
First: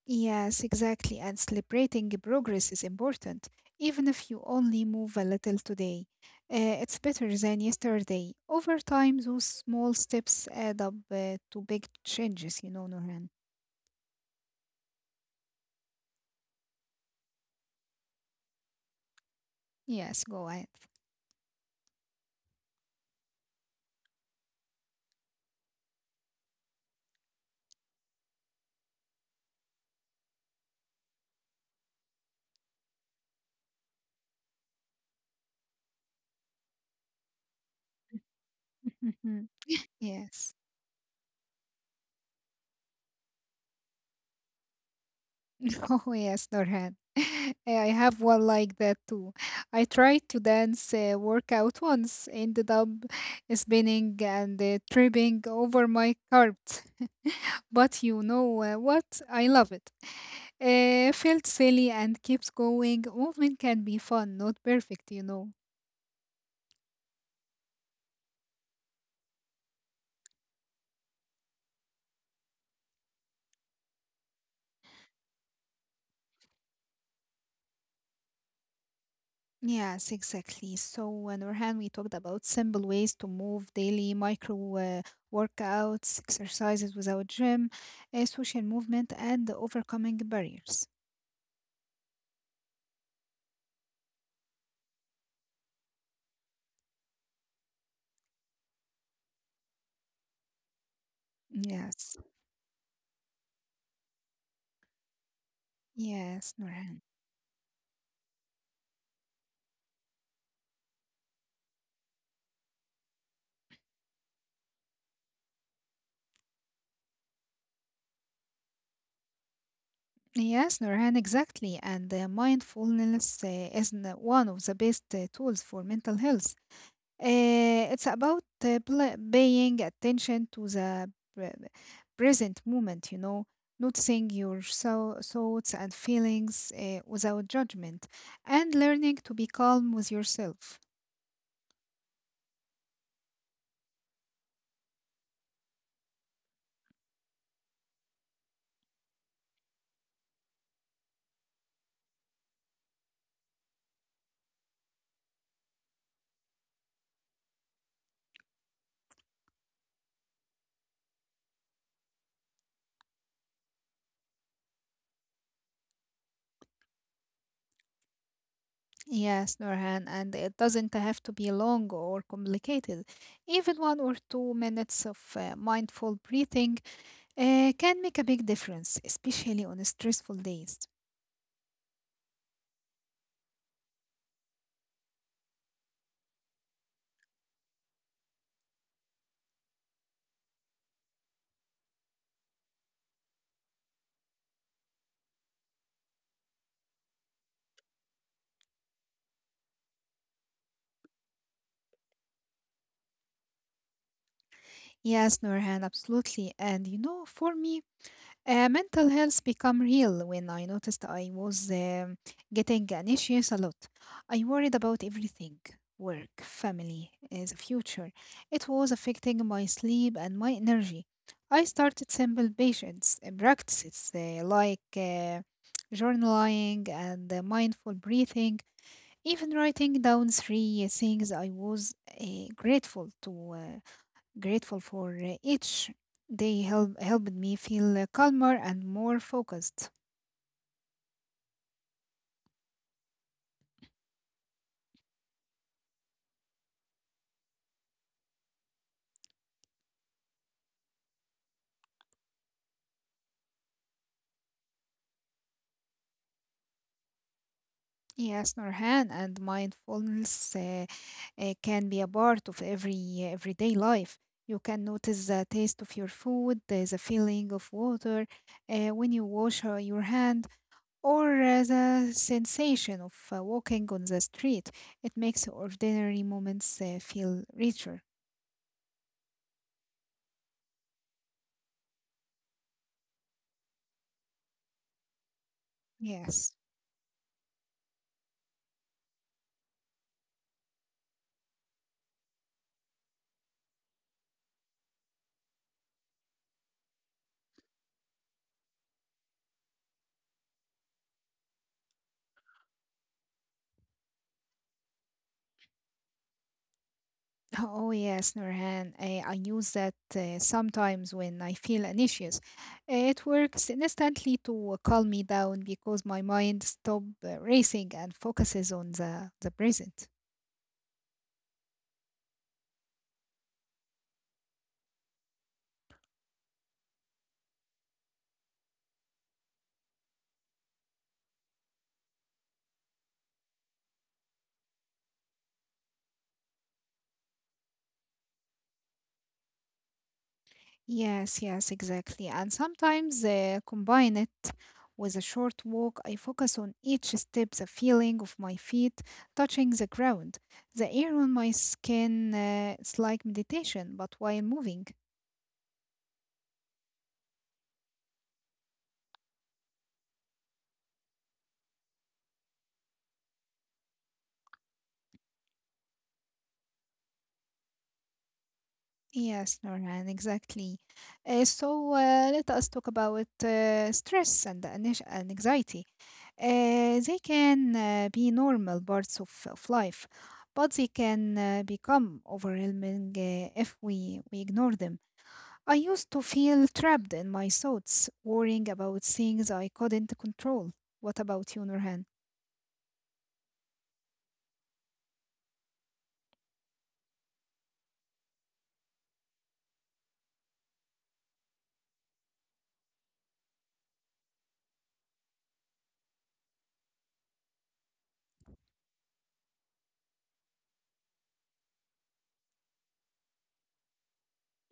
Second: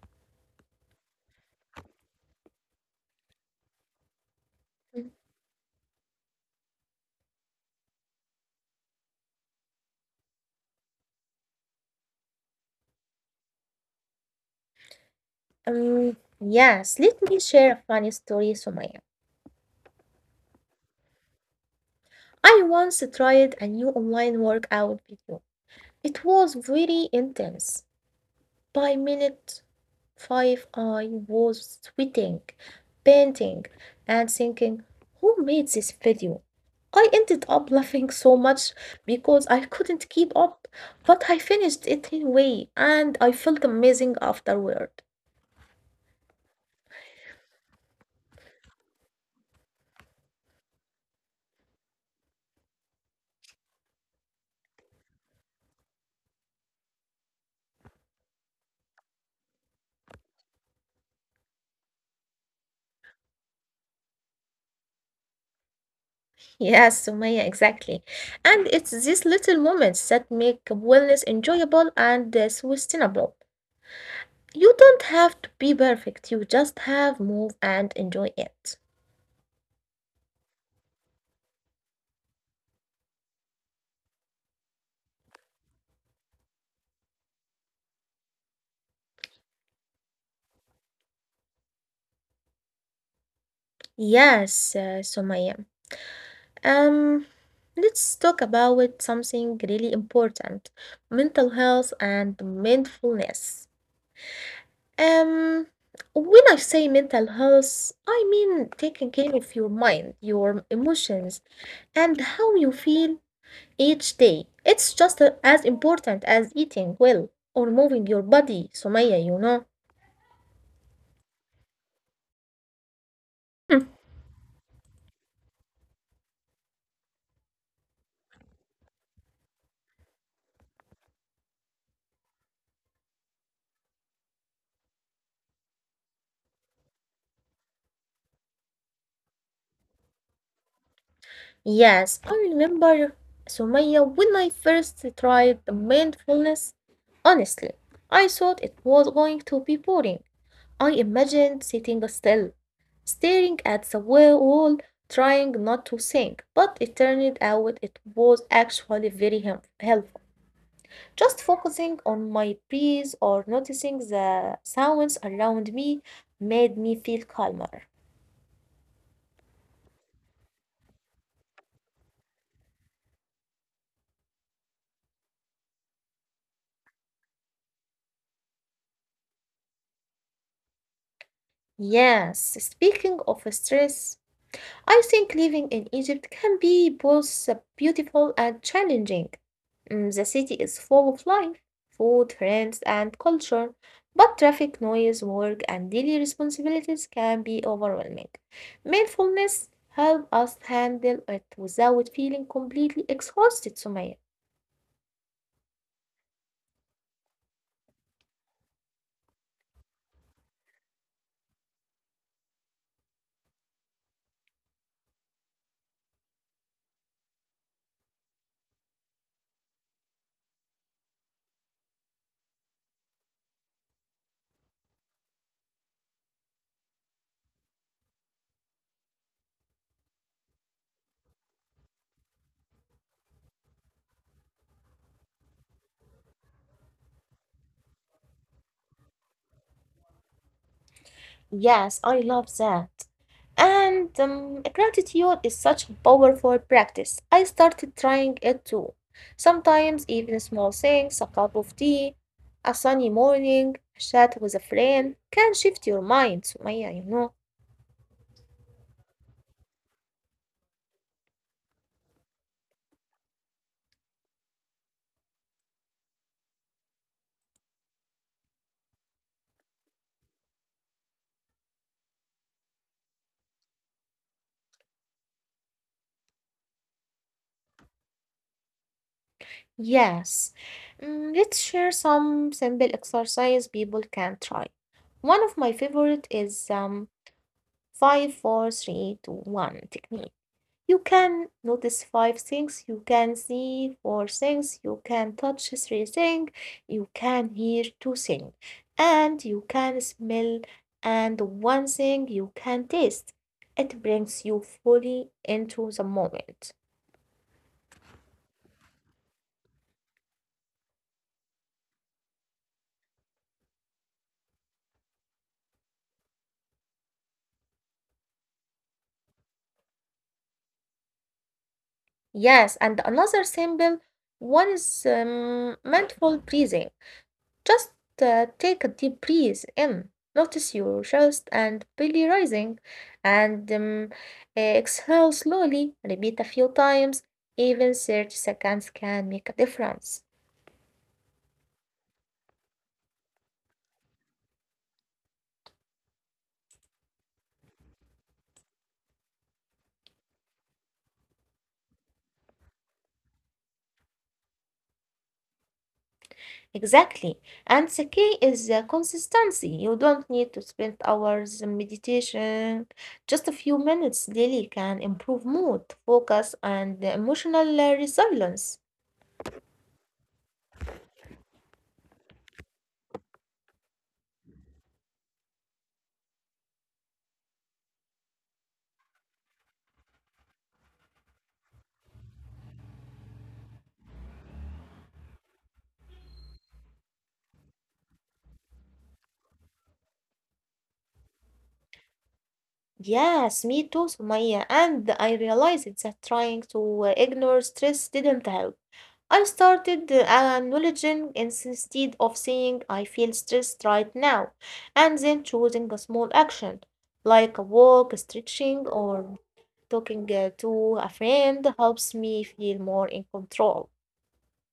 Yes, exactly. And celebrating progress is important, even if you only move a little today. It's better than yesterday. Over time, those small steps add up to big changes, you know, Nurhan.
Yes, let me share a funny story, Sumaya.
Yes, go ahead.
I once tried a new online workout video. It was very intense. By minute five, I was sweating, panting, and thinking, who made this video? I ended up laughing so much because
Mhm.
I couldn't keep
Yes.
up, but I finished it anyway, and I felt amazing afterward.
Oh, yes, Norhan. I have one like that too. I tried to dance workout once, ended up spinning and tripping over my carpet. But you know what? I love it. Felt silly and kept going. Movement can be fun, not perfect, you know.
Yes, Sumaya, exactly. And it's these little moments that make wellness enjoyable and sustainable. You don't have to be perfect, you just have move and enjoy it.
Yes, exactly. So, on one hand, we talked about simple ways to move daily micro workouts, exercises without gym, social movement, and overcoming barriers.
Yes, Sumaya. Um, let's talk about something really important, mental health
Yes,
and mindfulness. Um, when
yes,
I say
Nurhan.
mental health, I mean taking care of your mind, your emotions, and how you feel each day. It's just as important as eating well or moving your body, Sumaya,
Yes, Nurhan, exactly. And mindfulness
Hmm.
is one of the best tools for mental health. It's about paying attention to the present moment, you know, noticing your thoughts and feelings without judgment, and learning to be calm with yourself.
Yes, I remember, Sumaya, when I first tried the mindfulness, honestly, I thought it was going to be boring. I imagined sitting still, staring at the wall, trying not to think, but it turned out it was actually very helpful. Just focusing on my breath or noticing the sounds around me made me feel calmer.
Yes, Norhan, and it doesn't have to be long or complicated. Even 1 or 2 minutes of mindful breathing can make a big difference, especially on stressful days.
Yes, speaking of stress, I think living in Egypt can be both beautiful and challenging. Mm, the city is full of life, food, friends, and culture, but traffic, noise, work, and daily responsibilities can be overwhelming. Mindfulness helps us handle it without feeling completely exhausted, Sumaya.
Yes, Nurhan, absolutely. And you know, for me, mental health become real when I noticed I was getting anxious a lot. I worried about everything, work, family, the future. It was affecting my sleep and my energy. I started simple patients practices like journaling and mindful breathing, even writing down three things I was uh, grateful to grateful for each. Helped me feel calmer and more focused.
Yes, I love that. And gratitude is such a powerful practice. I started trying it too. Sometimes even small things, a cup of tea, a sunny morning, a chat with a friend can shift your mind, Sumaya,
Yes, Norhan, and mindfulness can be a part of everyday life. You can notice the taste of your food, the feeling of water when you wash your hand, or the sensation of walking on the street. It makes ordinary moments feel richer.
Yes. Mm, let's share some simple exercise people can try. One of my favorite
Yes.
is 5 four, three, two, one technique. You can notice five things, you can see four things, you can touch three things, you can hear two things, and you can smell and one thing you can taste. It brings you fully into the moment.
Oh yes, Nurhan. I use that sometimes when I feel anxious. It works instantly to calm me down because my mind stops racing and focuses on the present.
Yes, and another symbol one is mindful breathing. Just take a deep breath in, notice your chest and belly rising, and exhale slowly. Repeat a few times, even 30 seconds can make a difference.
Yes, yes, exactly. And sometimes combine it with a short walk. I focus on each step, the feeling of my feet touching the ground, the air on my skin. It's like meditation, but while moving.
Exactly. And the key is the consistency. You don't need to spend hours in meditation. Just a few minutes daily can improve mood, focus, and emotional resilience.
Yes, Norhan, exactly. So let us talk about stress and anxiety. They can be normal parts of life, but they can become overwhelming if we ignore them. I used to feel trapped in my thoughts, worrying about things I couldn't control. What about you, Norhan?
Yes, me too, Sumaya. And I realized that trying to ignore stress didn't help. I started acknowledging instead of saying I feel stressed right now, and then choosing a small action like a walk, stretching, or talking to a friend helps me feel more in control.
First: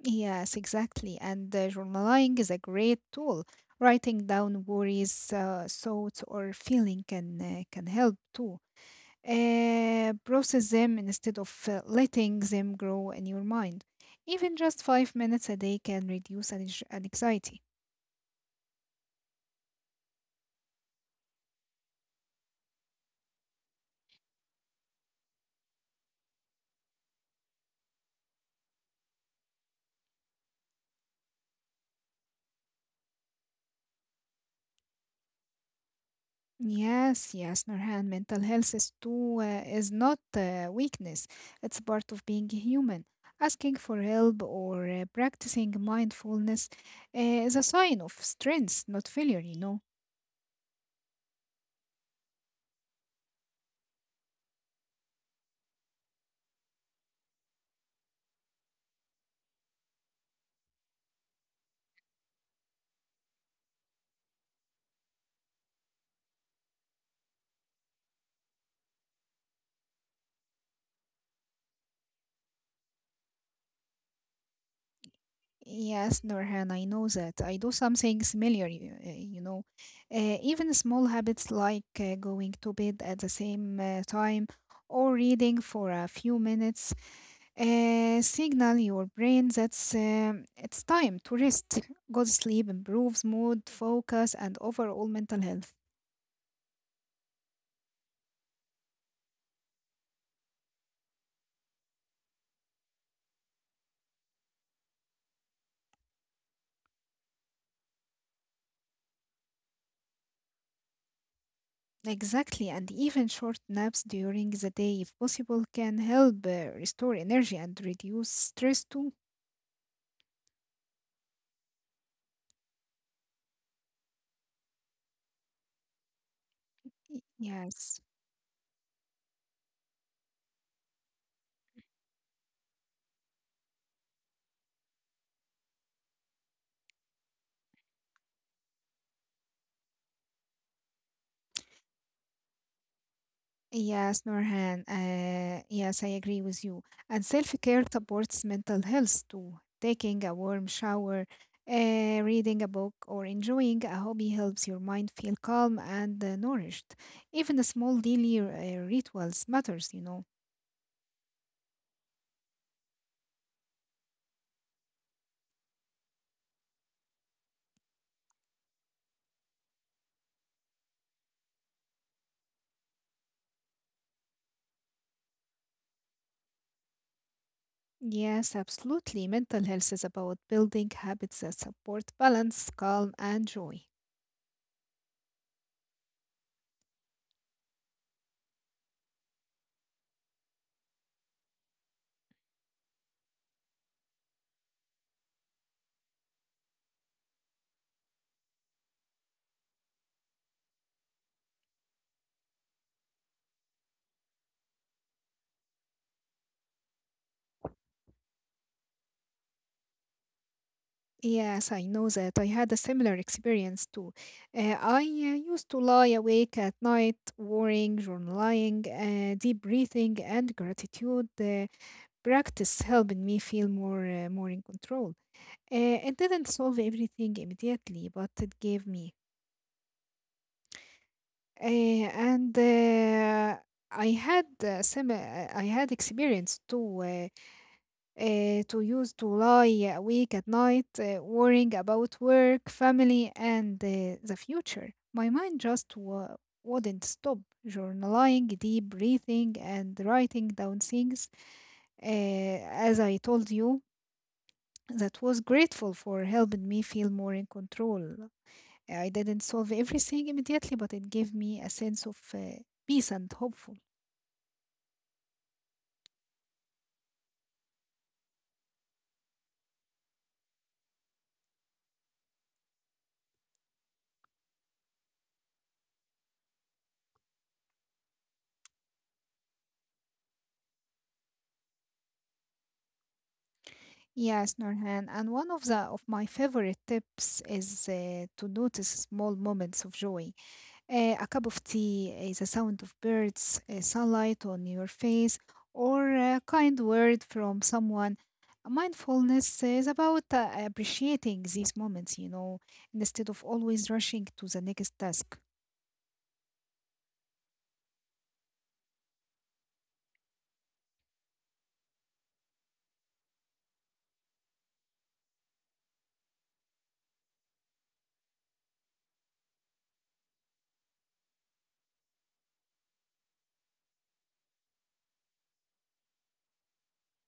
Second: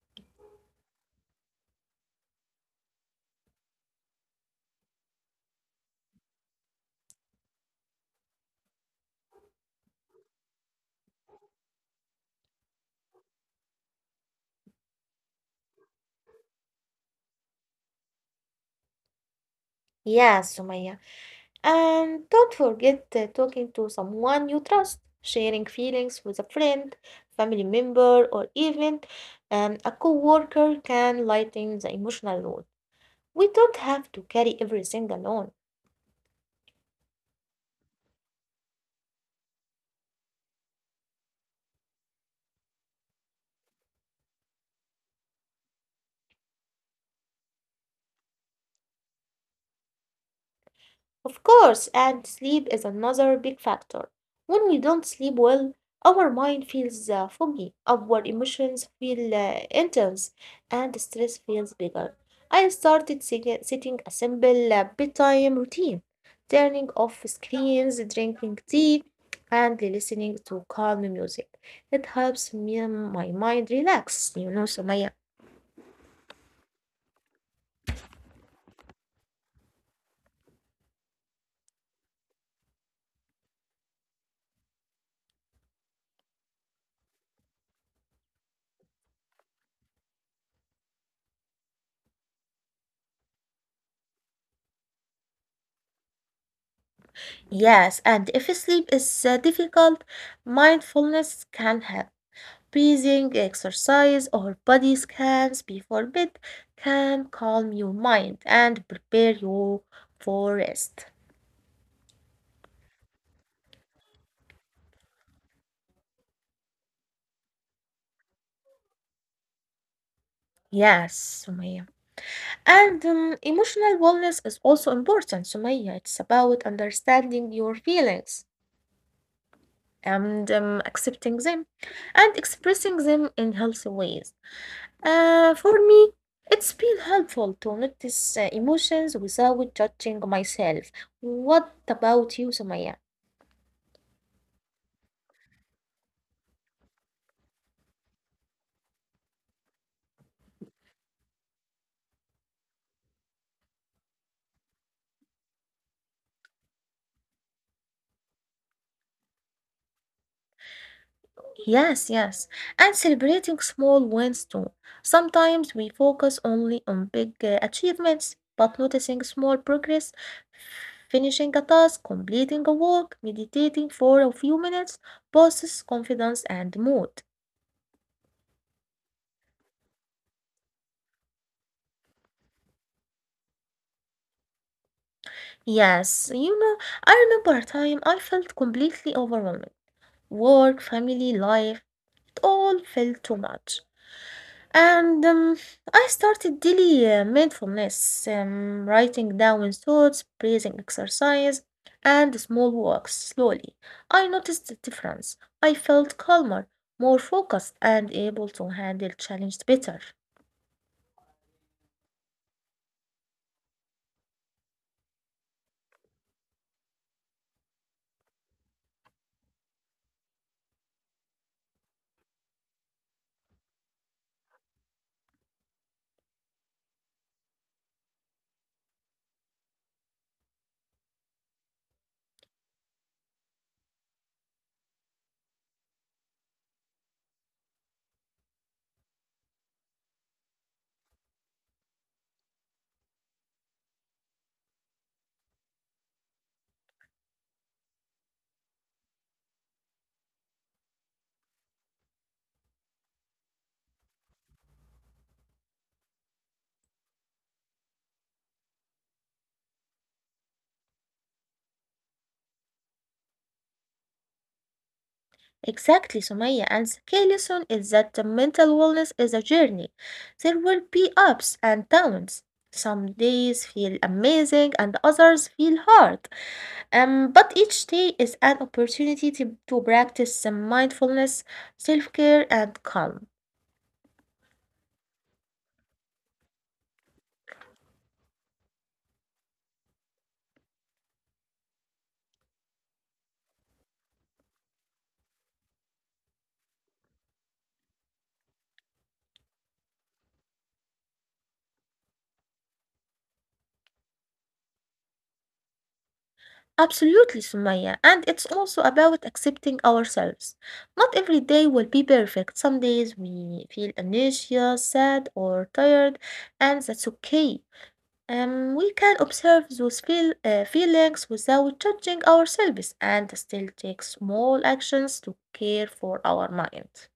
Yes, exactly. And journaling is a great tool. Writing down worries, thoughts, or feeling can help too. Process them instead of letting them grow in your mind. Even just 5 minutes a day can reduce anxiety.
Yes, Sumaya. And don't forget talking to someone you trust, sharing feelings with a friend, family member, or even a coworker can lighten the emotional load. We don't have to carry everything alone.
Yes, yes, Nurhan, mental health is not weakness. It's part of being human. Asking for help or practicing mindfulness is a sign of strength, not failure, you know.
Of course, and sleep is another big factor. When we don't sleep well, our mind feels foggy, our emotions feel intense, and stress feels bigger. I started setting a simple bedtime routine, turning off screens, drinking tea, and listening to calm music. It helps me and my mind relax, Sumaya.
Yes, Nurhan, I know that. I do something similar, you know. Even small habits like going to bed at the same time or reading for a few minutes signal your brain that's it's time to rest. Good sleep improves mood, focus, and overall mental health.
Yes, and if sleep is difficult, mindfulness can help. Breathing exercise or body scans before bed can calm your mind and prepare you for rest.
Exactly, and even short naps during the day, if possible, can help restore energy and reduce stress too.
Yes, Sumaya. And emotional wellness is also important, Sumaya. It's about understanding your
Yes.
feelings and accepting them and expressing them in healthy ways. For me, it's been helpful to notice emotions without judging myself. What about you, Sumaya?
Yes, Norhan. Yes, I agree with you. And self-care supports mental health too. Taking a warm shower, uh, reading a book, or enjoying a hobby helps your mind feel calm and nourished. Even the small daily rituals matters, you know.
Yes, and celebrating small wins too. Sometimes we focus only on big achievements, but noticing small progress, finishing a task, completing a work, meditating for a few minutes, boosts confidence and mood.
Yes, absolutely. Mental health is about building habits that support balance, calm, and joy.
Yes, you know, I remember a time I felt completely overwhelmed. Work, family, life, it all felt too much. And I started daily mindfulness, writing down thoughts, breathing exercise, and small walks slowly. I noticed the difference. I felt calmer, more focused, and able to handle challenges better.
Yes, I know that. I had a similar experience too. I used to lie awake at night, worrying, journaling, deep breathing, and gratitude practice helping me feel more in control. It didn't solve everything immediately, but it gave me Eh, and I had some I had experience to use to lie awake at night, worrying about work, family, and the future. My mind just wa wouldn't stop. Journaling, deep breathing, and writing down things, as I told you, that was grateful for helping me feel more in control. I didn't solve everything immediately, but it gave me a sense of peace and hopeful.
Exactly, Sumaya. And the key lesson is that the mental wellness is a journey. There will be ups and downs. Some days feel amazing, and others feel hard. But each day is an opportunity to practice some mindfulness, self care, and calm.
Yes, Norhan, and one of the of my favorite tips is to notice small moments of joy. A cup of tea, the sound of birds, sunlight on your face, or a kind word from someone. Mindfulness is about appreciating these moments, you know, instead of always rushing to the next task.
Absolutely, Sumaya. And it's also about accepting ourselves. Not every day will be perfect. Some days we feel anxious, sad, or tired, and that's okay. We can observe those feelings without judging ourselves and still take small actions to care for our mind.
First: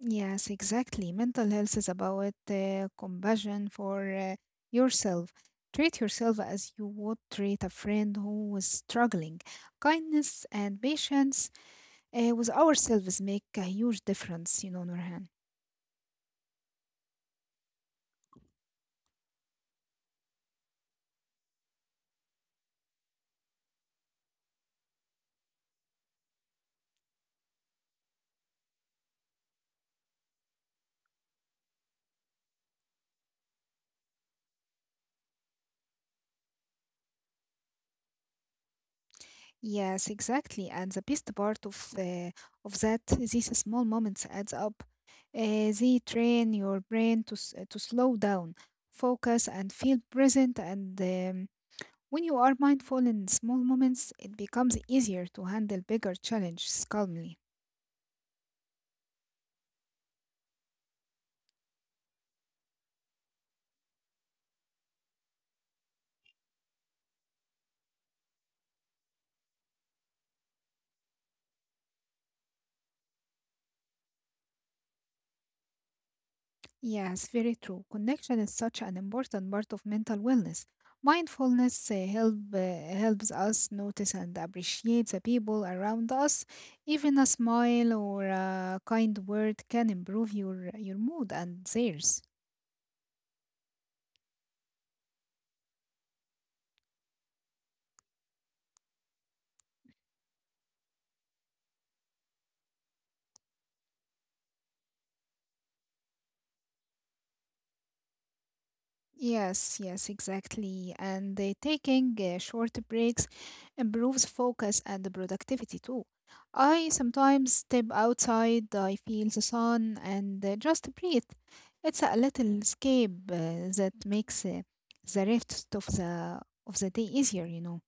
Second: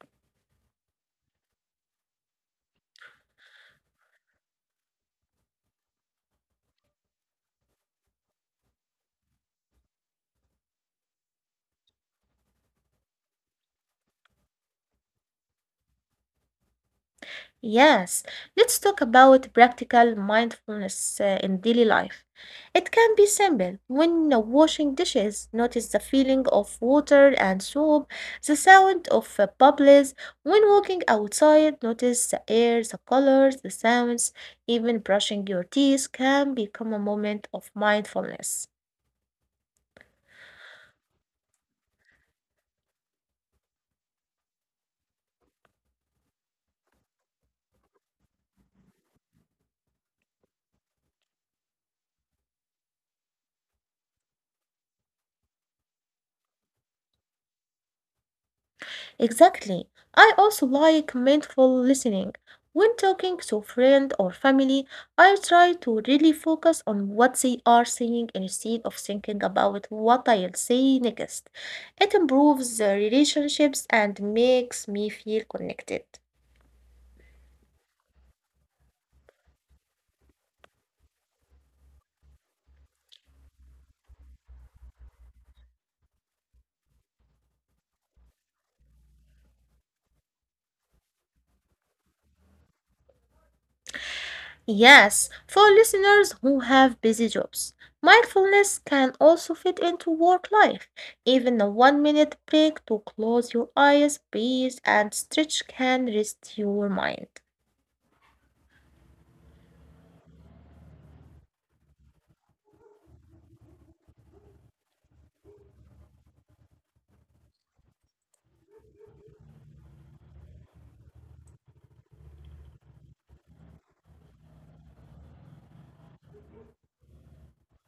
Yes, exactly. Mental health is about compassion for yourself. Treat yourself as you would treat a friend who was struggling. Kindness and patience with ourselves make a huge difference, you know, Nurhan.
Yes, let's talk about practical mindfulness in daily life. It can be simple. When washing dishes, notice the feeling of water and soap, the sound of bubbles. When walking outside, notice the air, the colors, the sounds. Even brushing your teeth can become a moment of mindfulness.
Yes, exactly. And the best part of that, these small moments adds up. They train your brain to slow down, focus, and feel present. And when you are mindful in small moments, it becomes easier to handle bigger challenges calmly.
Exactly. I also like mindful listening. When talking to a friend or family, I try to really focus on what they are saying instead of thinking about what I'll say next. It improves the relationships and makes me feel connected.
Yes, very true. Connection is such an important part of mental wellness. Mindfulness helps us notice and appreciate the people around us. Even a smile or a kind word can improve your mood and theirs.
Yes, for listeners who have busy jobs, mindfulness can also fit into work life. Even a 1 minute break to close your eyes, breathe, and stretch can rest your mind.
Yes, yes, exactly. And taking short breaks improves focus and the productivity too. I sometimes step outside, I feel the sun, and just breathe. It's a little escape that makes the rest of the day easier, you know.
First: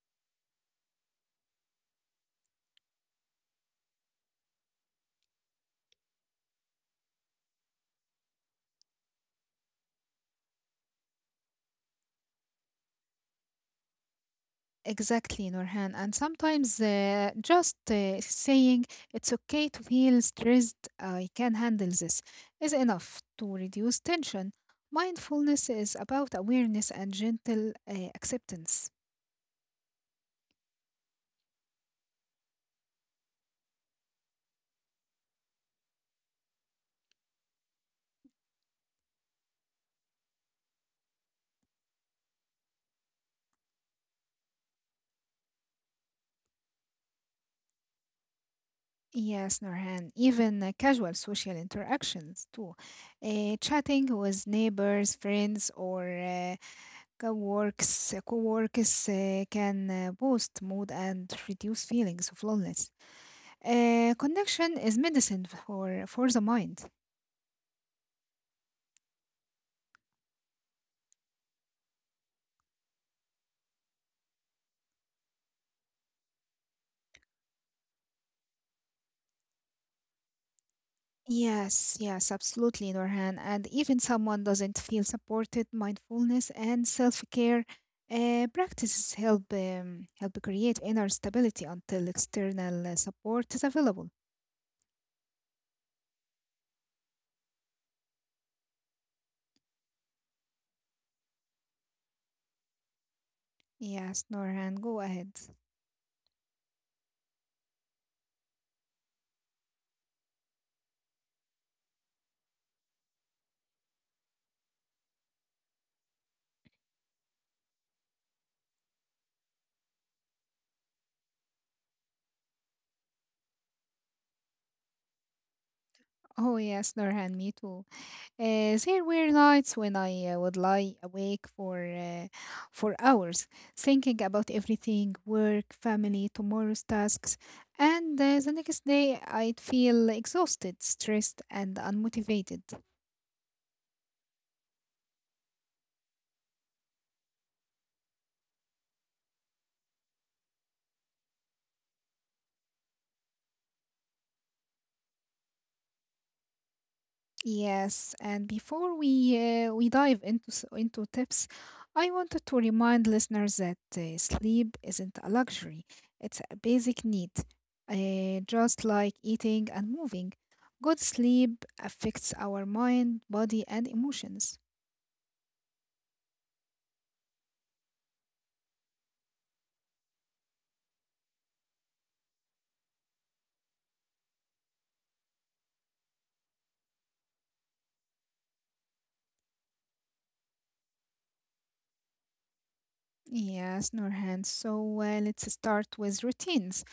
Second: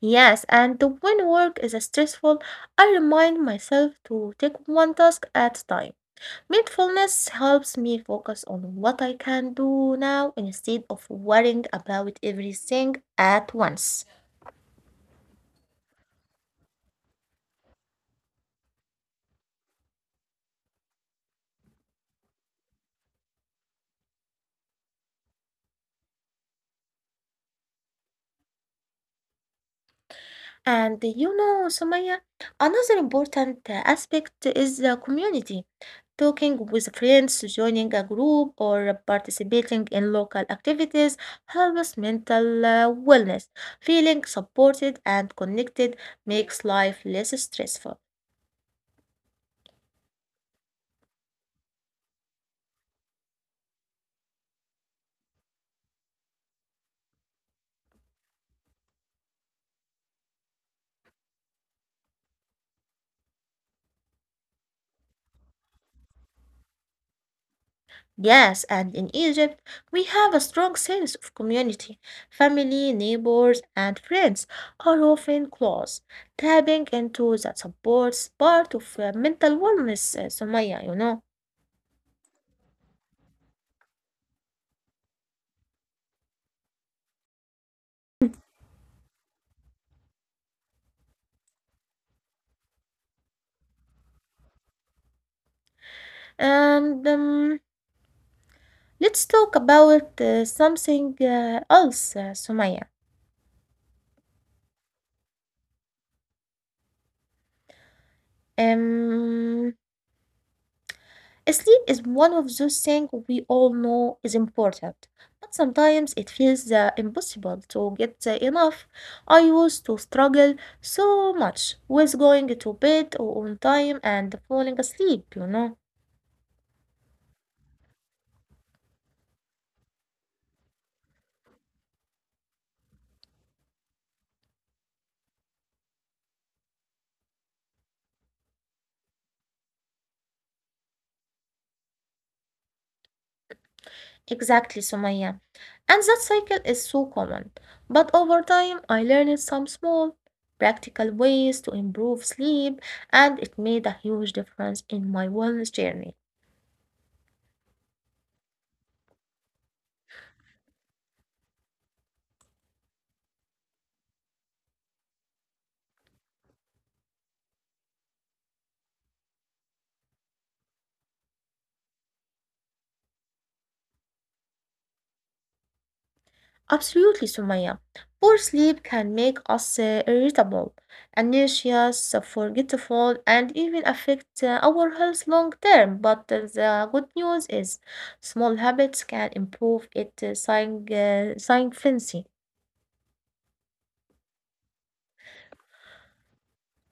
Yes, and when work is stressful, I remind myself to take one task at a time. Mindfulness helps me focus on what I can do now instead of worrying about everything at once.
Exactly, Nurhan. And sometimes just saying it's okay to feel stressed, I can handle this, is enough to reduce tension. Mindfulness is about awareness and gentle acceptance.
And you know, Sumaya, another important aspect is the community. Talking with friends, joining a group, or participating in local activities helps mental wellness. Feeling supported and connected makes life less stressful.
Yes, Norhan. Even casual social interactions too. Chatting with neighbors, friends, or co-workers can boost mood and reduce feelings of loneliness. Connection is medicine for the mind.
Yes, and in Egypt, we have a strong sense of community. Family, neighbors, and friends are often close. Tapping into that supports part of mental wellness, Sumaya.
Yes, yes, absolutely, Norhan. And even someone doesn't feel supported, mindfulness and self-care practices help help create inner stability until external support is available.
And Let's talk about something else, Sumaya.
Yes, Norhan, go ahead.
Um, Sleep is one of those things we all know is important, but sometimes it feels impossible to get enough. I used to struggle so much with going to bed on time and falling asleep.
Oh yes, Norhan, me too. There were nights when I would lie awake for hours, thinking about everything, work, family, tomorrow's tasks, and the next day I'd feel exhausted, stressed, and unmotivated.
Exactly, Sumaya. And that cycle is so common. But over time, I learned some small, practical ways to improve sleep, and it made a huge difference in my wellness journey.
Yes, and before we dive into tips, I wanted to remind listeners that sleep isn't a luxury; it's a basic need, just like eating and moving. Good sleep affects our mind, body, and emotions.
Absolutely, Sumaya. Poor sleep can make us irritable, anxious, forgetful, and even affect our health long term. But the good news is, small habits can improve it significantly.
Yes, Nurhan. So let's start with routines.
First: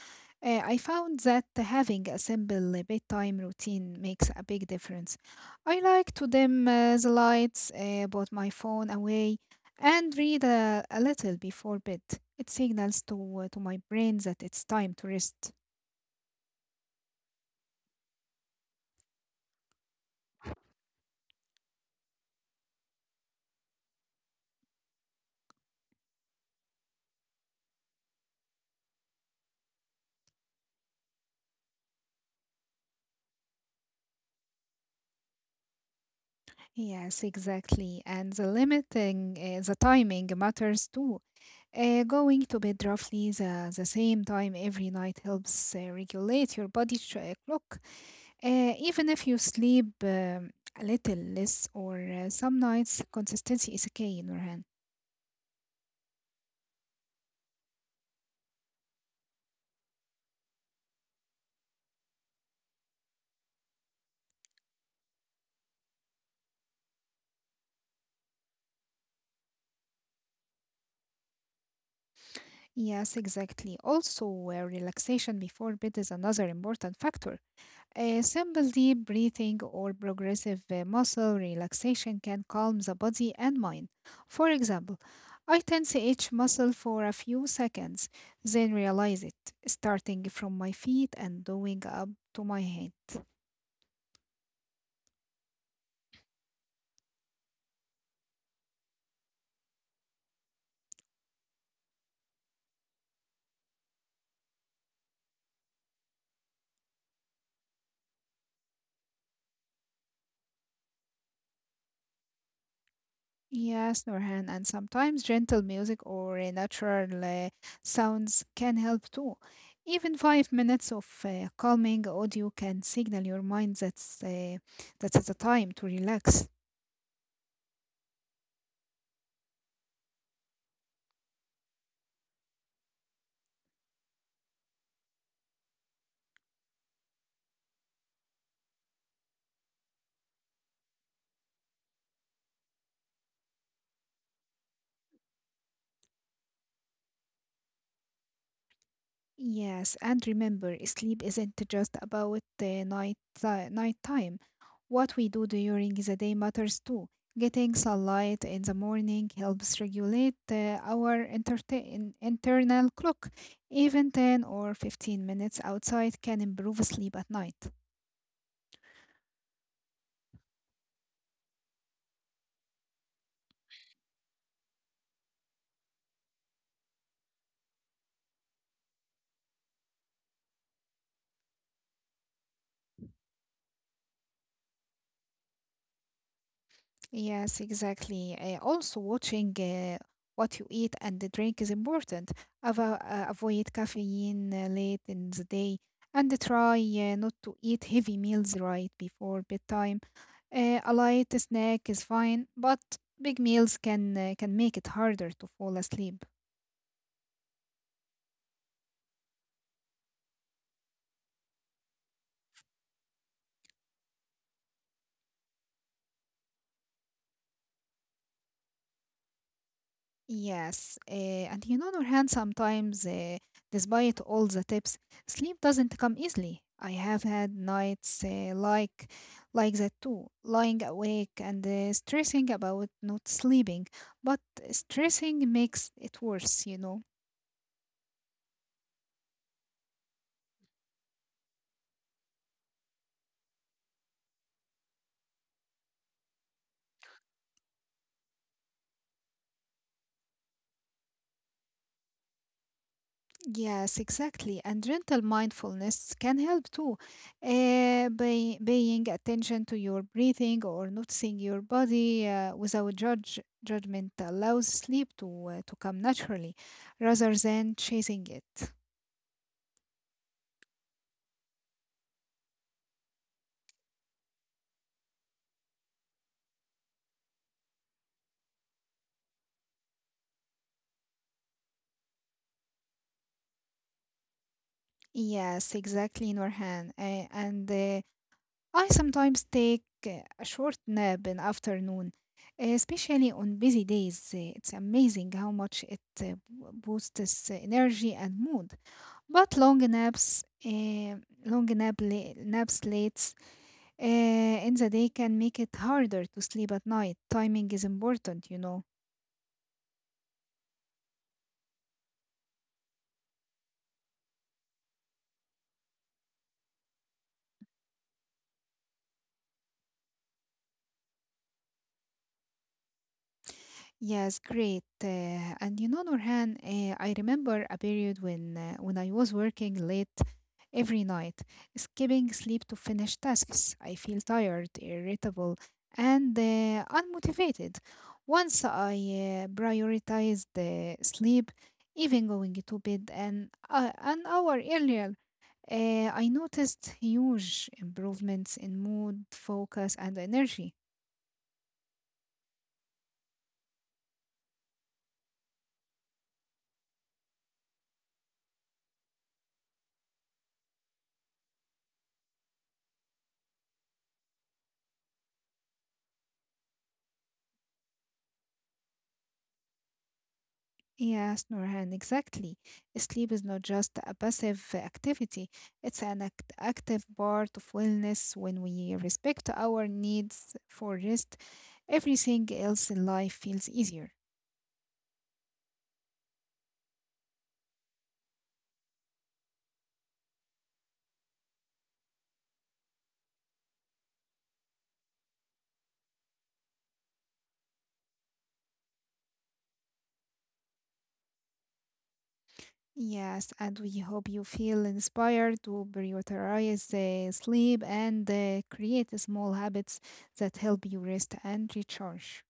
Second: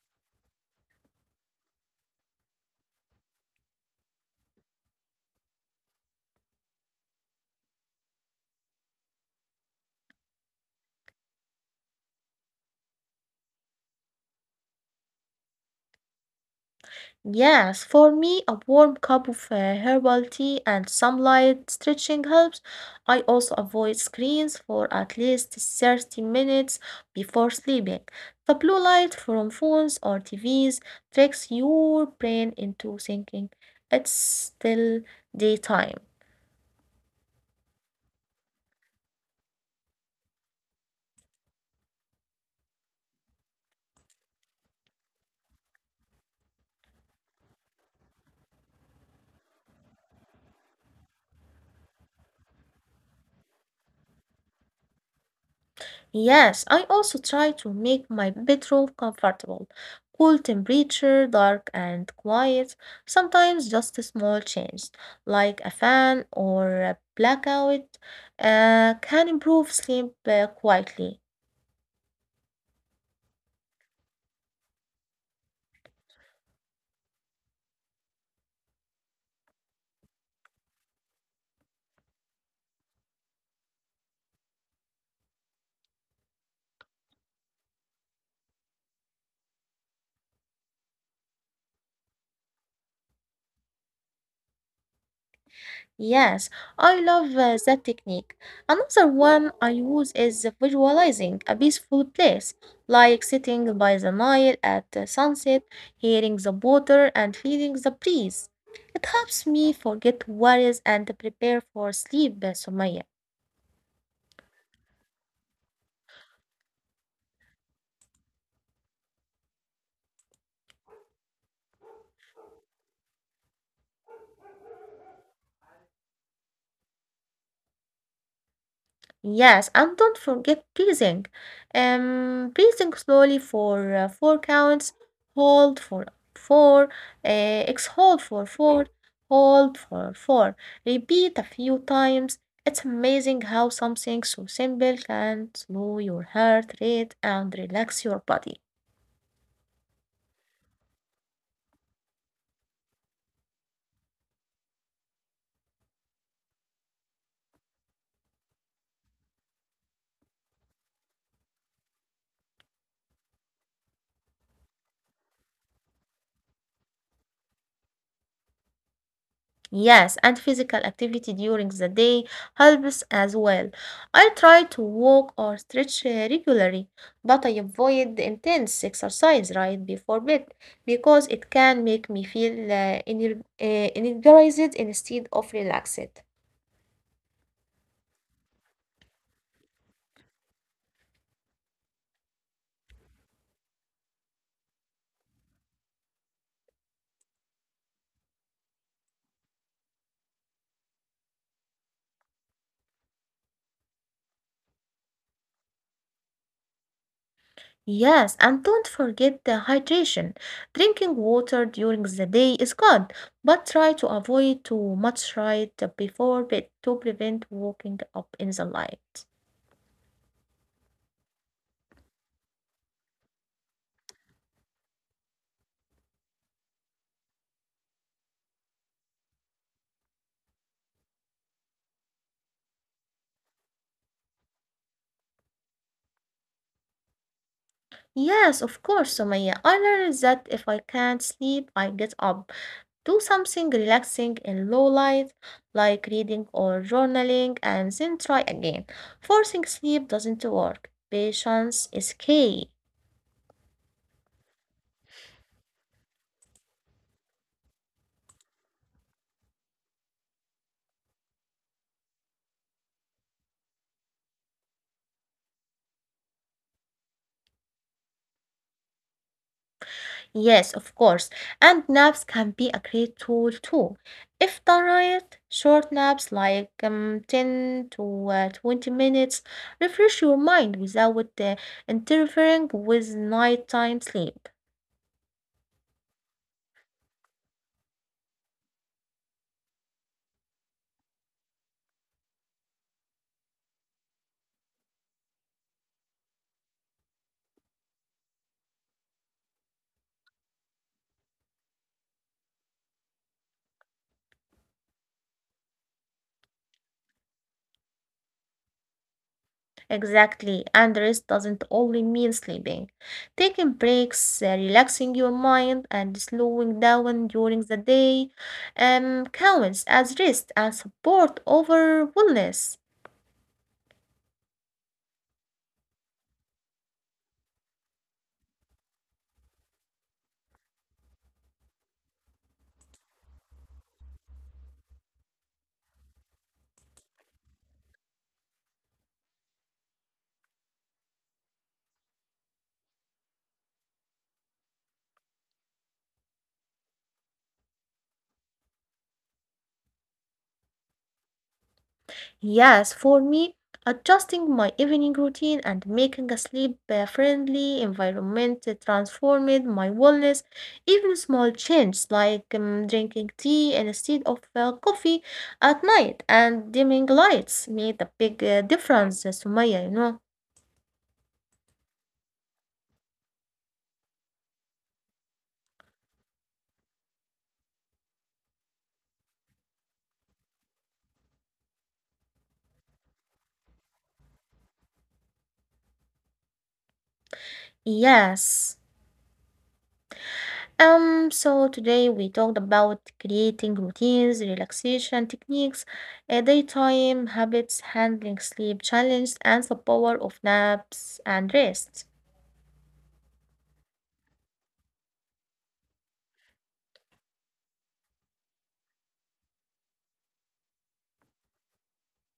I found that having a simple bedtime routine makes a big difference. I like to dim the lights, put my phone away, and read a little before bed. It signals to my brain that it's time to rest.
Yes, for me, a warm cup of herbal tea and some light stretching helps. I also avoid screens for at least 30 minutes before sleeping. The blue light from phones or TVs tricks your brain into thinking it's still daytime.
Yes, exactly. And the timing matters too. Going to bed roughly the same time every night helps regulate your body's clock. Even if you sleep a little less or some nights, consistency is key, Nurhan.
Yes, I also try to make my bedroom comfortable. Cool temperature, dark and quiet. Sometimes just a small change, like a fan or a blackout, can improve sleep quietly.
Yes, exactly. Also, relaxation before bed is another important factor. Simple deep breathing or progressive muscle relaxation can calm the body and mind. For example, I tense each muscle for a few seconds, then realize it, starting from my feet and going up to my head.
Yes, I love that technique. Another one I use is visualizing a peaceful place, like sitting by the Nile at sunset, hearing the water and feeling the breeze. It helps me forget worries and prepare for sleep, Sumaya.
Yes, Nurhan, and sometimes gentle music or natural sounds can help too. Even 5 minutes of calming audio can signal your mind that it's a time to relax.
Yes, and don't forget breathing. Breathing slowly for four counts. Hold for four. Exhale for four. Hold for four. Repeat a few times. It's amazing how something so simple can slow your heart rate and relax your body.
Yes, and remember, sleep isn't just about the night time. What we do during the day matters too. Getting sunlight in the morning helps regulate our internal clock. Even 10 or 15 minutes outside can improve sleep at night.
Yes, and physical activity during the day helps as well. I try to walk or stretch regularly, but I avoid the intense exercise right before bed because it can make me feel energized instead of relaxed.
Yes, exactly. Also, watching what you eat and the drink is important. Avoid caffeine late in the day and try not to eat heavy meals right before bedtime. A light snack is fine, but big meals can make it harder to fall asleep.
Yes, and don't forget the hydration. Drinking water during the day is good, but try to avoid too much right before bed to prevent waking up in the light.
Yes, and you know, Nurhan, sometimes, despite all the tips, sleep doesn't come easily. I have had nights like that too, lying awake and stressing about not sleeping, but stressing makes it worse, you know.
Yes, of course, Sumaya. I learned that if I can't sleep, I get up, do something relaxing in low light, like reading or journaling, and then try again. Forcing sleep doesn't work. Patience is key.
Yes, exactly. And rental mindfulness can help too. By paying attention to your breathing or noticing your body without judge judgment allows sleep to come naturally, rather than chasing it.
Yes, of course. And naps can be a great tool too. If done right, short naps like 10 to 20 minutes refresh your mind without interfering with nighttime sleep.
Yes, exactly, Norhan. And I sometimes take a short nap in afternoon, especially on busy days. It's amazing how much it boosts energy and mood. But long naps, naps late in the day can make it harder to sleep at night. Timing is important, you know.
Exactly, and rest doesn't only mean sleeping. Taking breaks, relaxing your mind, and slowing down during the day counts as rest and support over wellness.
Yes, great. And you know, Nurhan, I remember a period when I was working late every night, skipping sleep to finish tasks. I feel tired, irritable, and unmotivated. Once I prioritized sleep, even going to bed an hour earlier, I noticed huge improvements in mood, focus, and energy.
Yes, for me, adjusting my evening routine and making a sleep friendly environment transformed my wellness. Even small changes like drinking tea instead of coffee at night and dimming lights made a big difference, Sumaya.
Yes, Nurhan, exactly. Sleep is not just a passive activity, it's an active part of wellness when we respect our needs for rest. Everything else in life feels easier.
Yes. So today we talked about creating routines, relaxation techniques, daytime habits, handling sleep challenges, and the power of naps and rest.
Yes, and we hope you feel inspired to prioritize sleep and create small habits that help you rest and recharge.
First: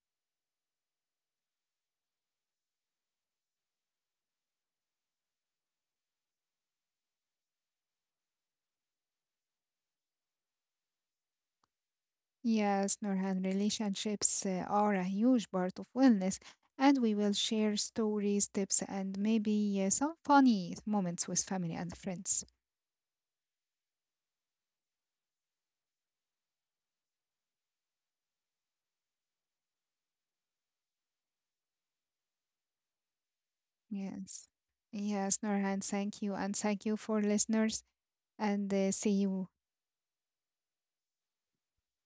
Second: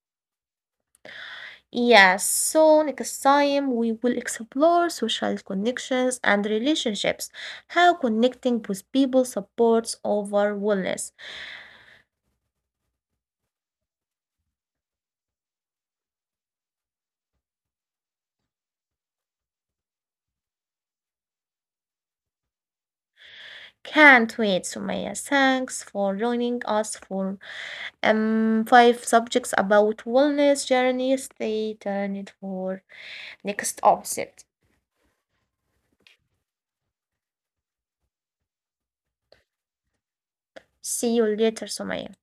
Yes, so next time we will explore social connections and relationships, how connecting with people supports overall wellness.
Yes, Nurhan, relationships are a huge part of wellness, and we will share stories, tips, and maybe some funny moments with family and friends.
Can't wait, Sumaya. Thanks for joining us for five subjects about wellness journey. Stay tuned for next object.
Yes. Yes, Nurhan, thank you. And thank you for listeners, and see you
See you later, Sumaya.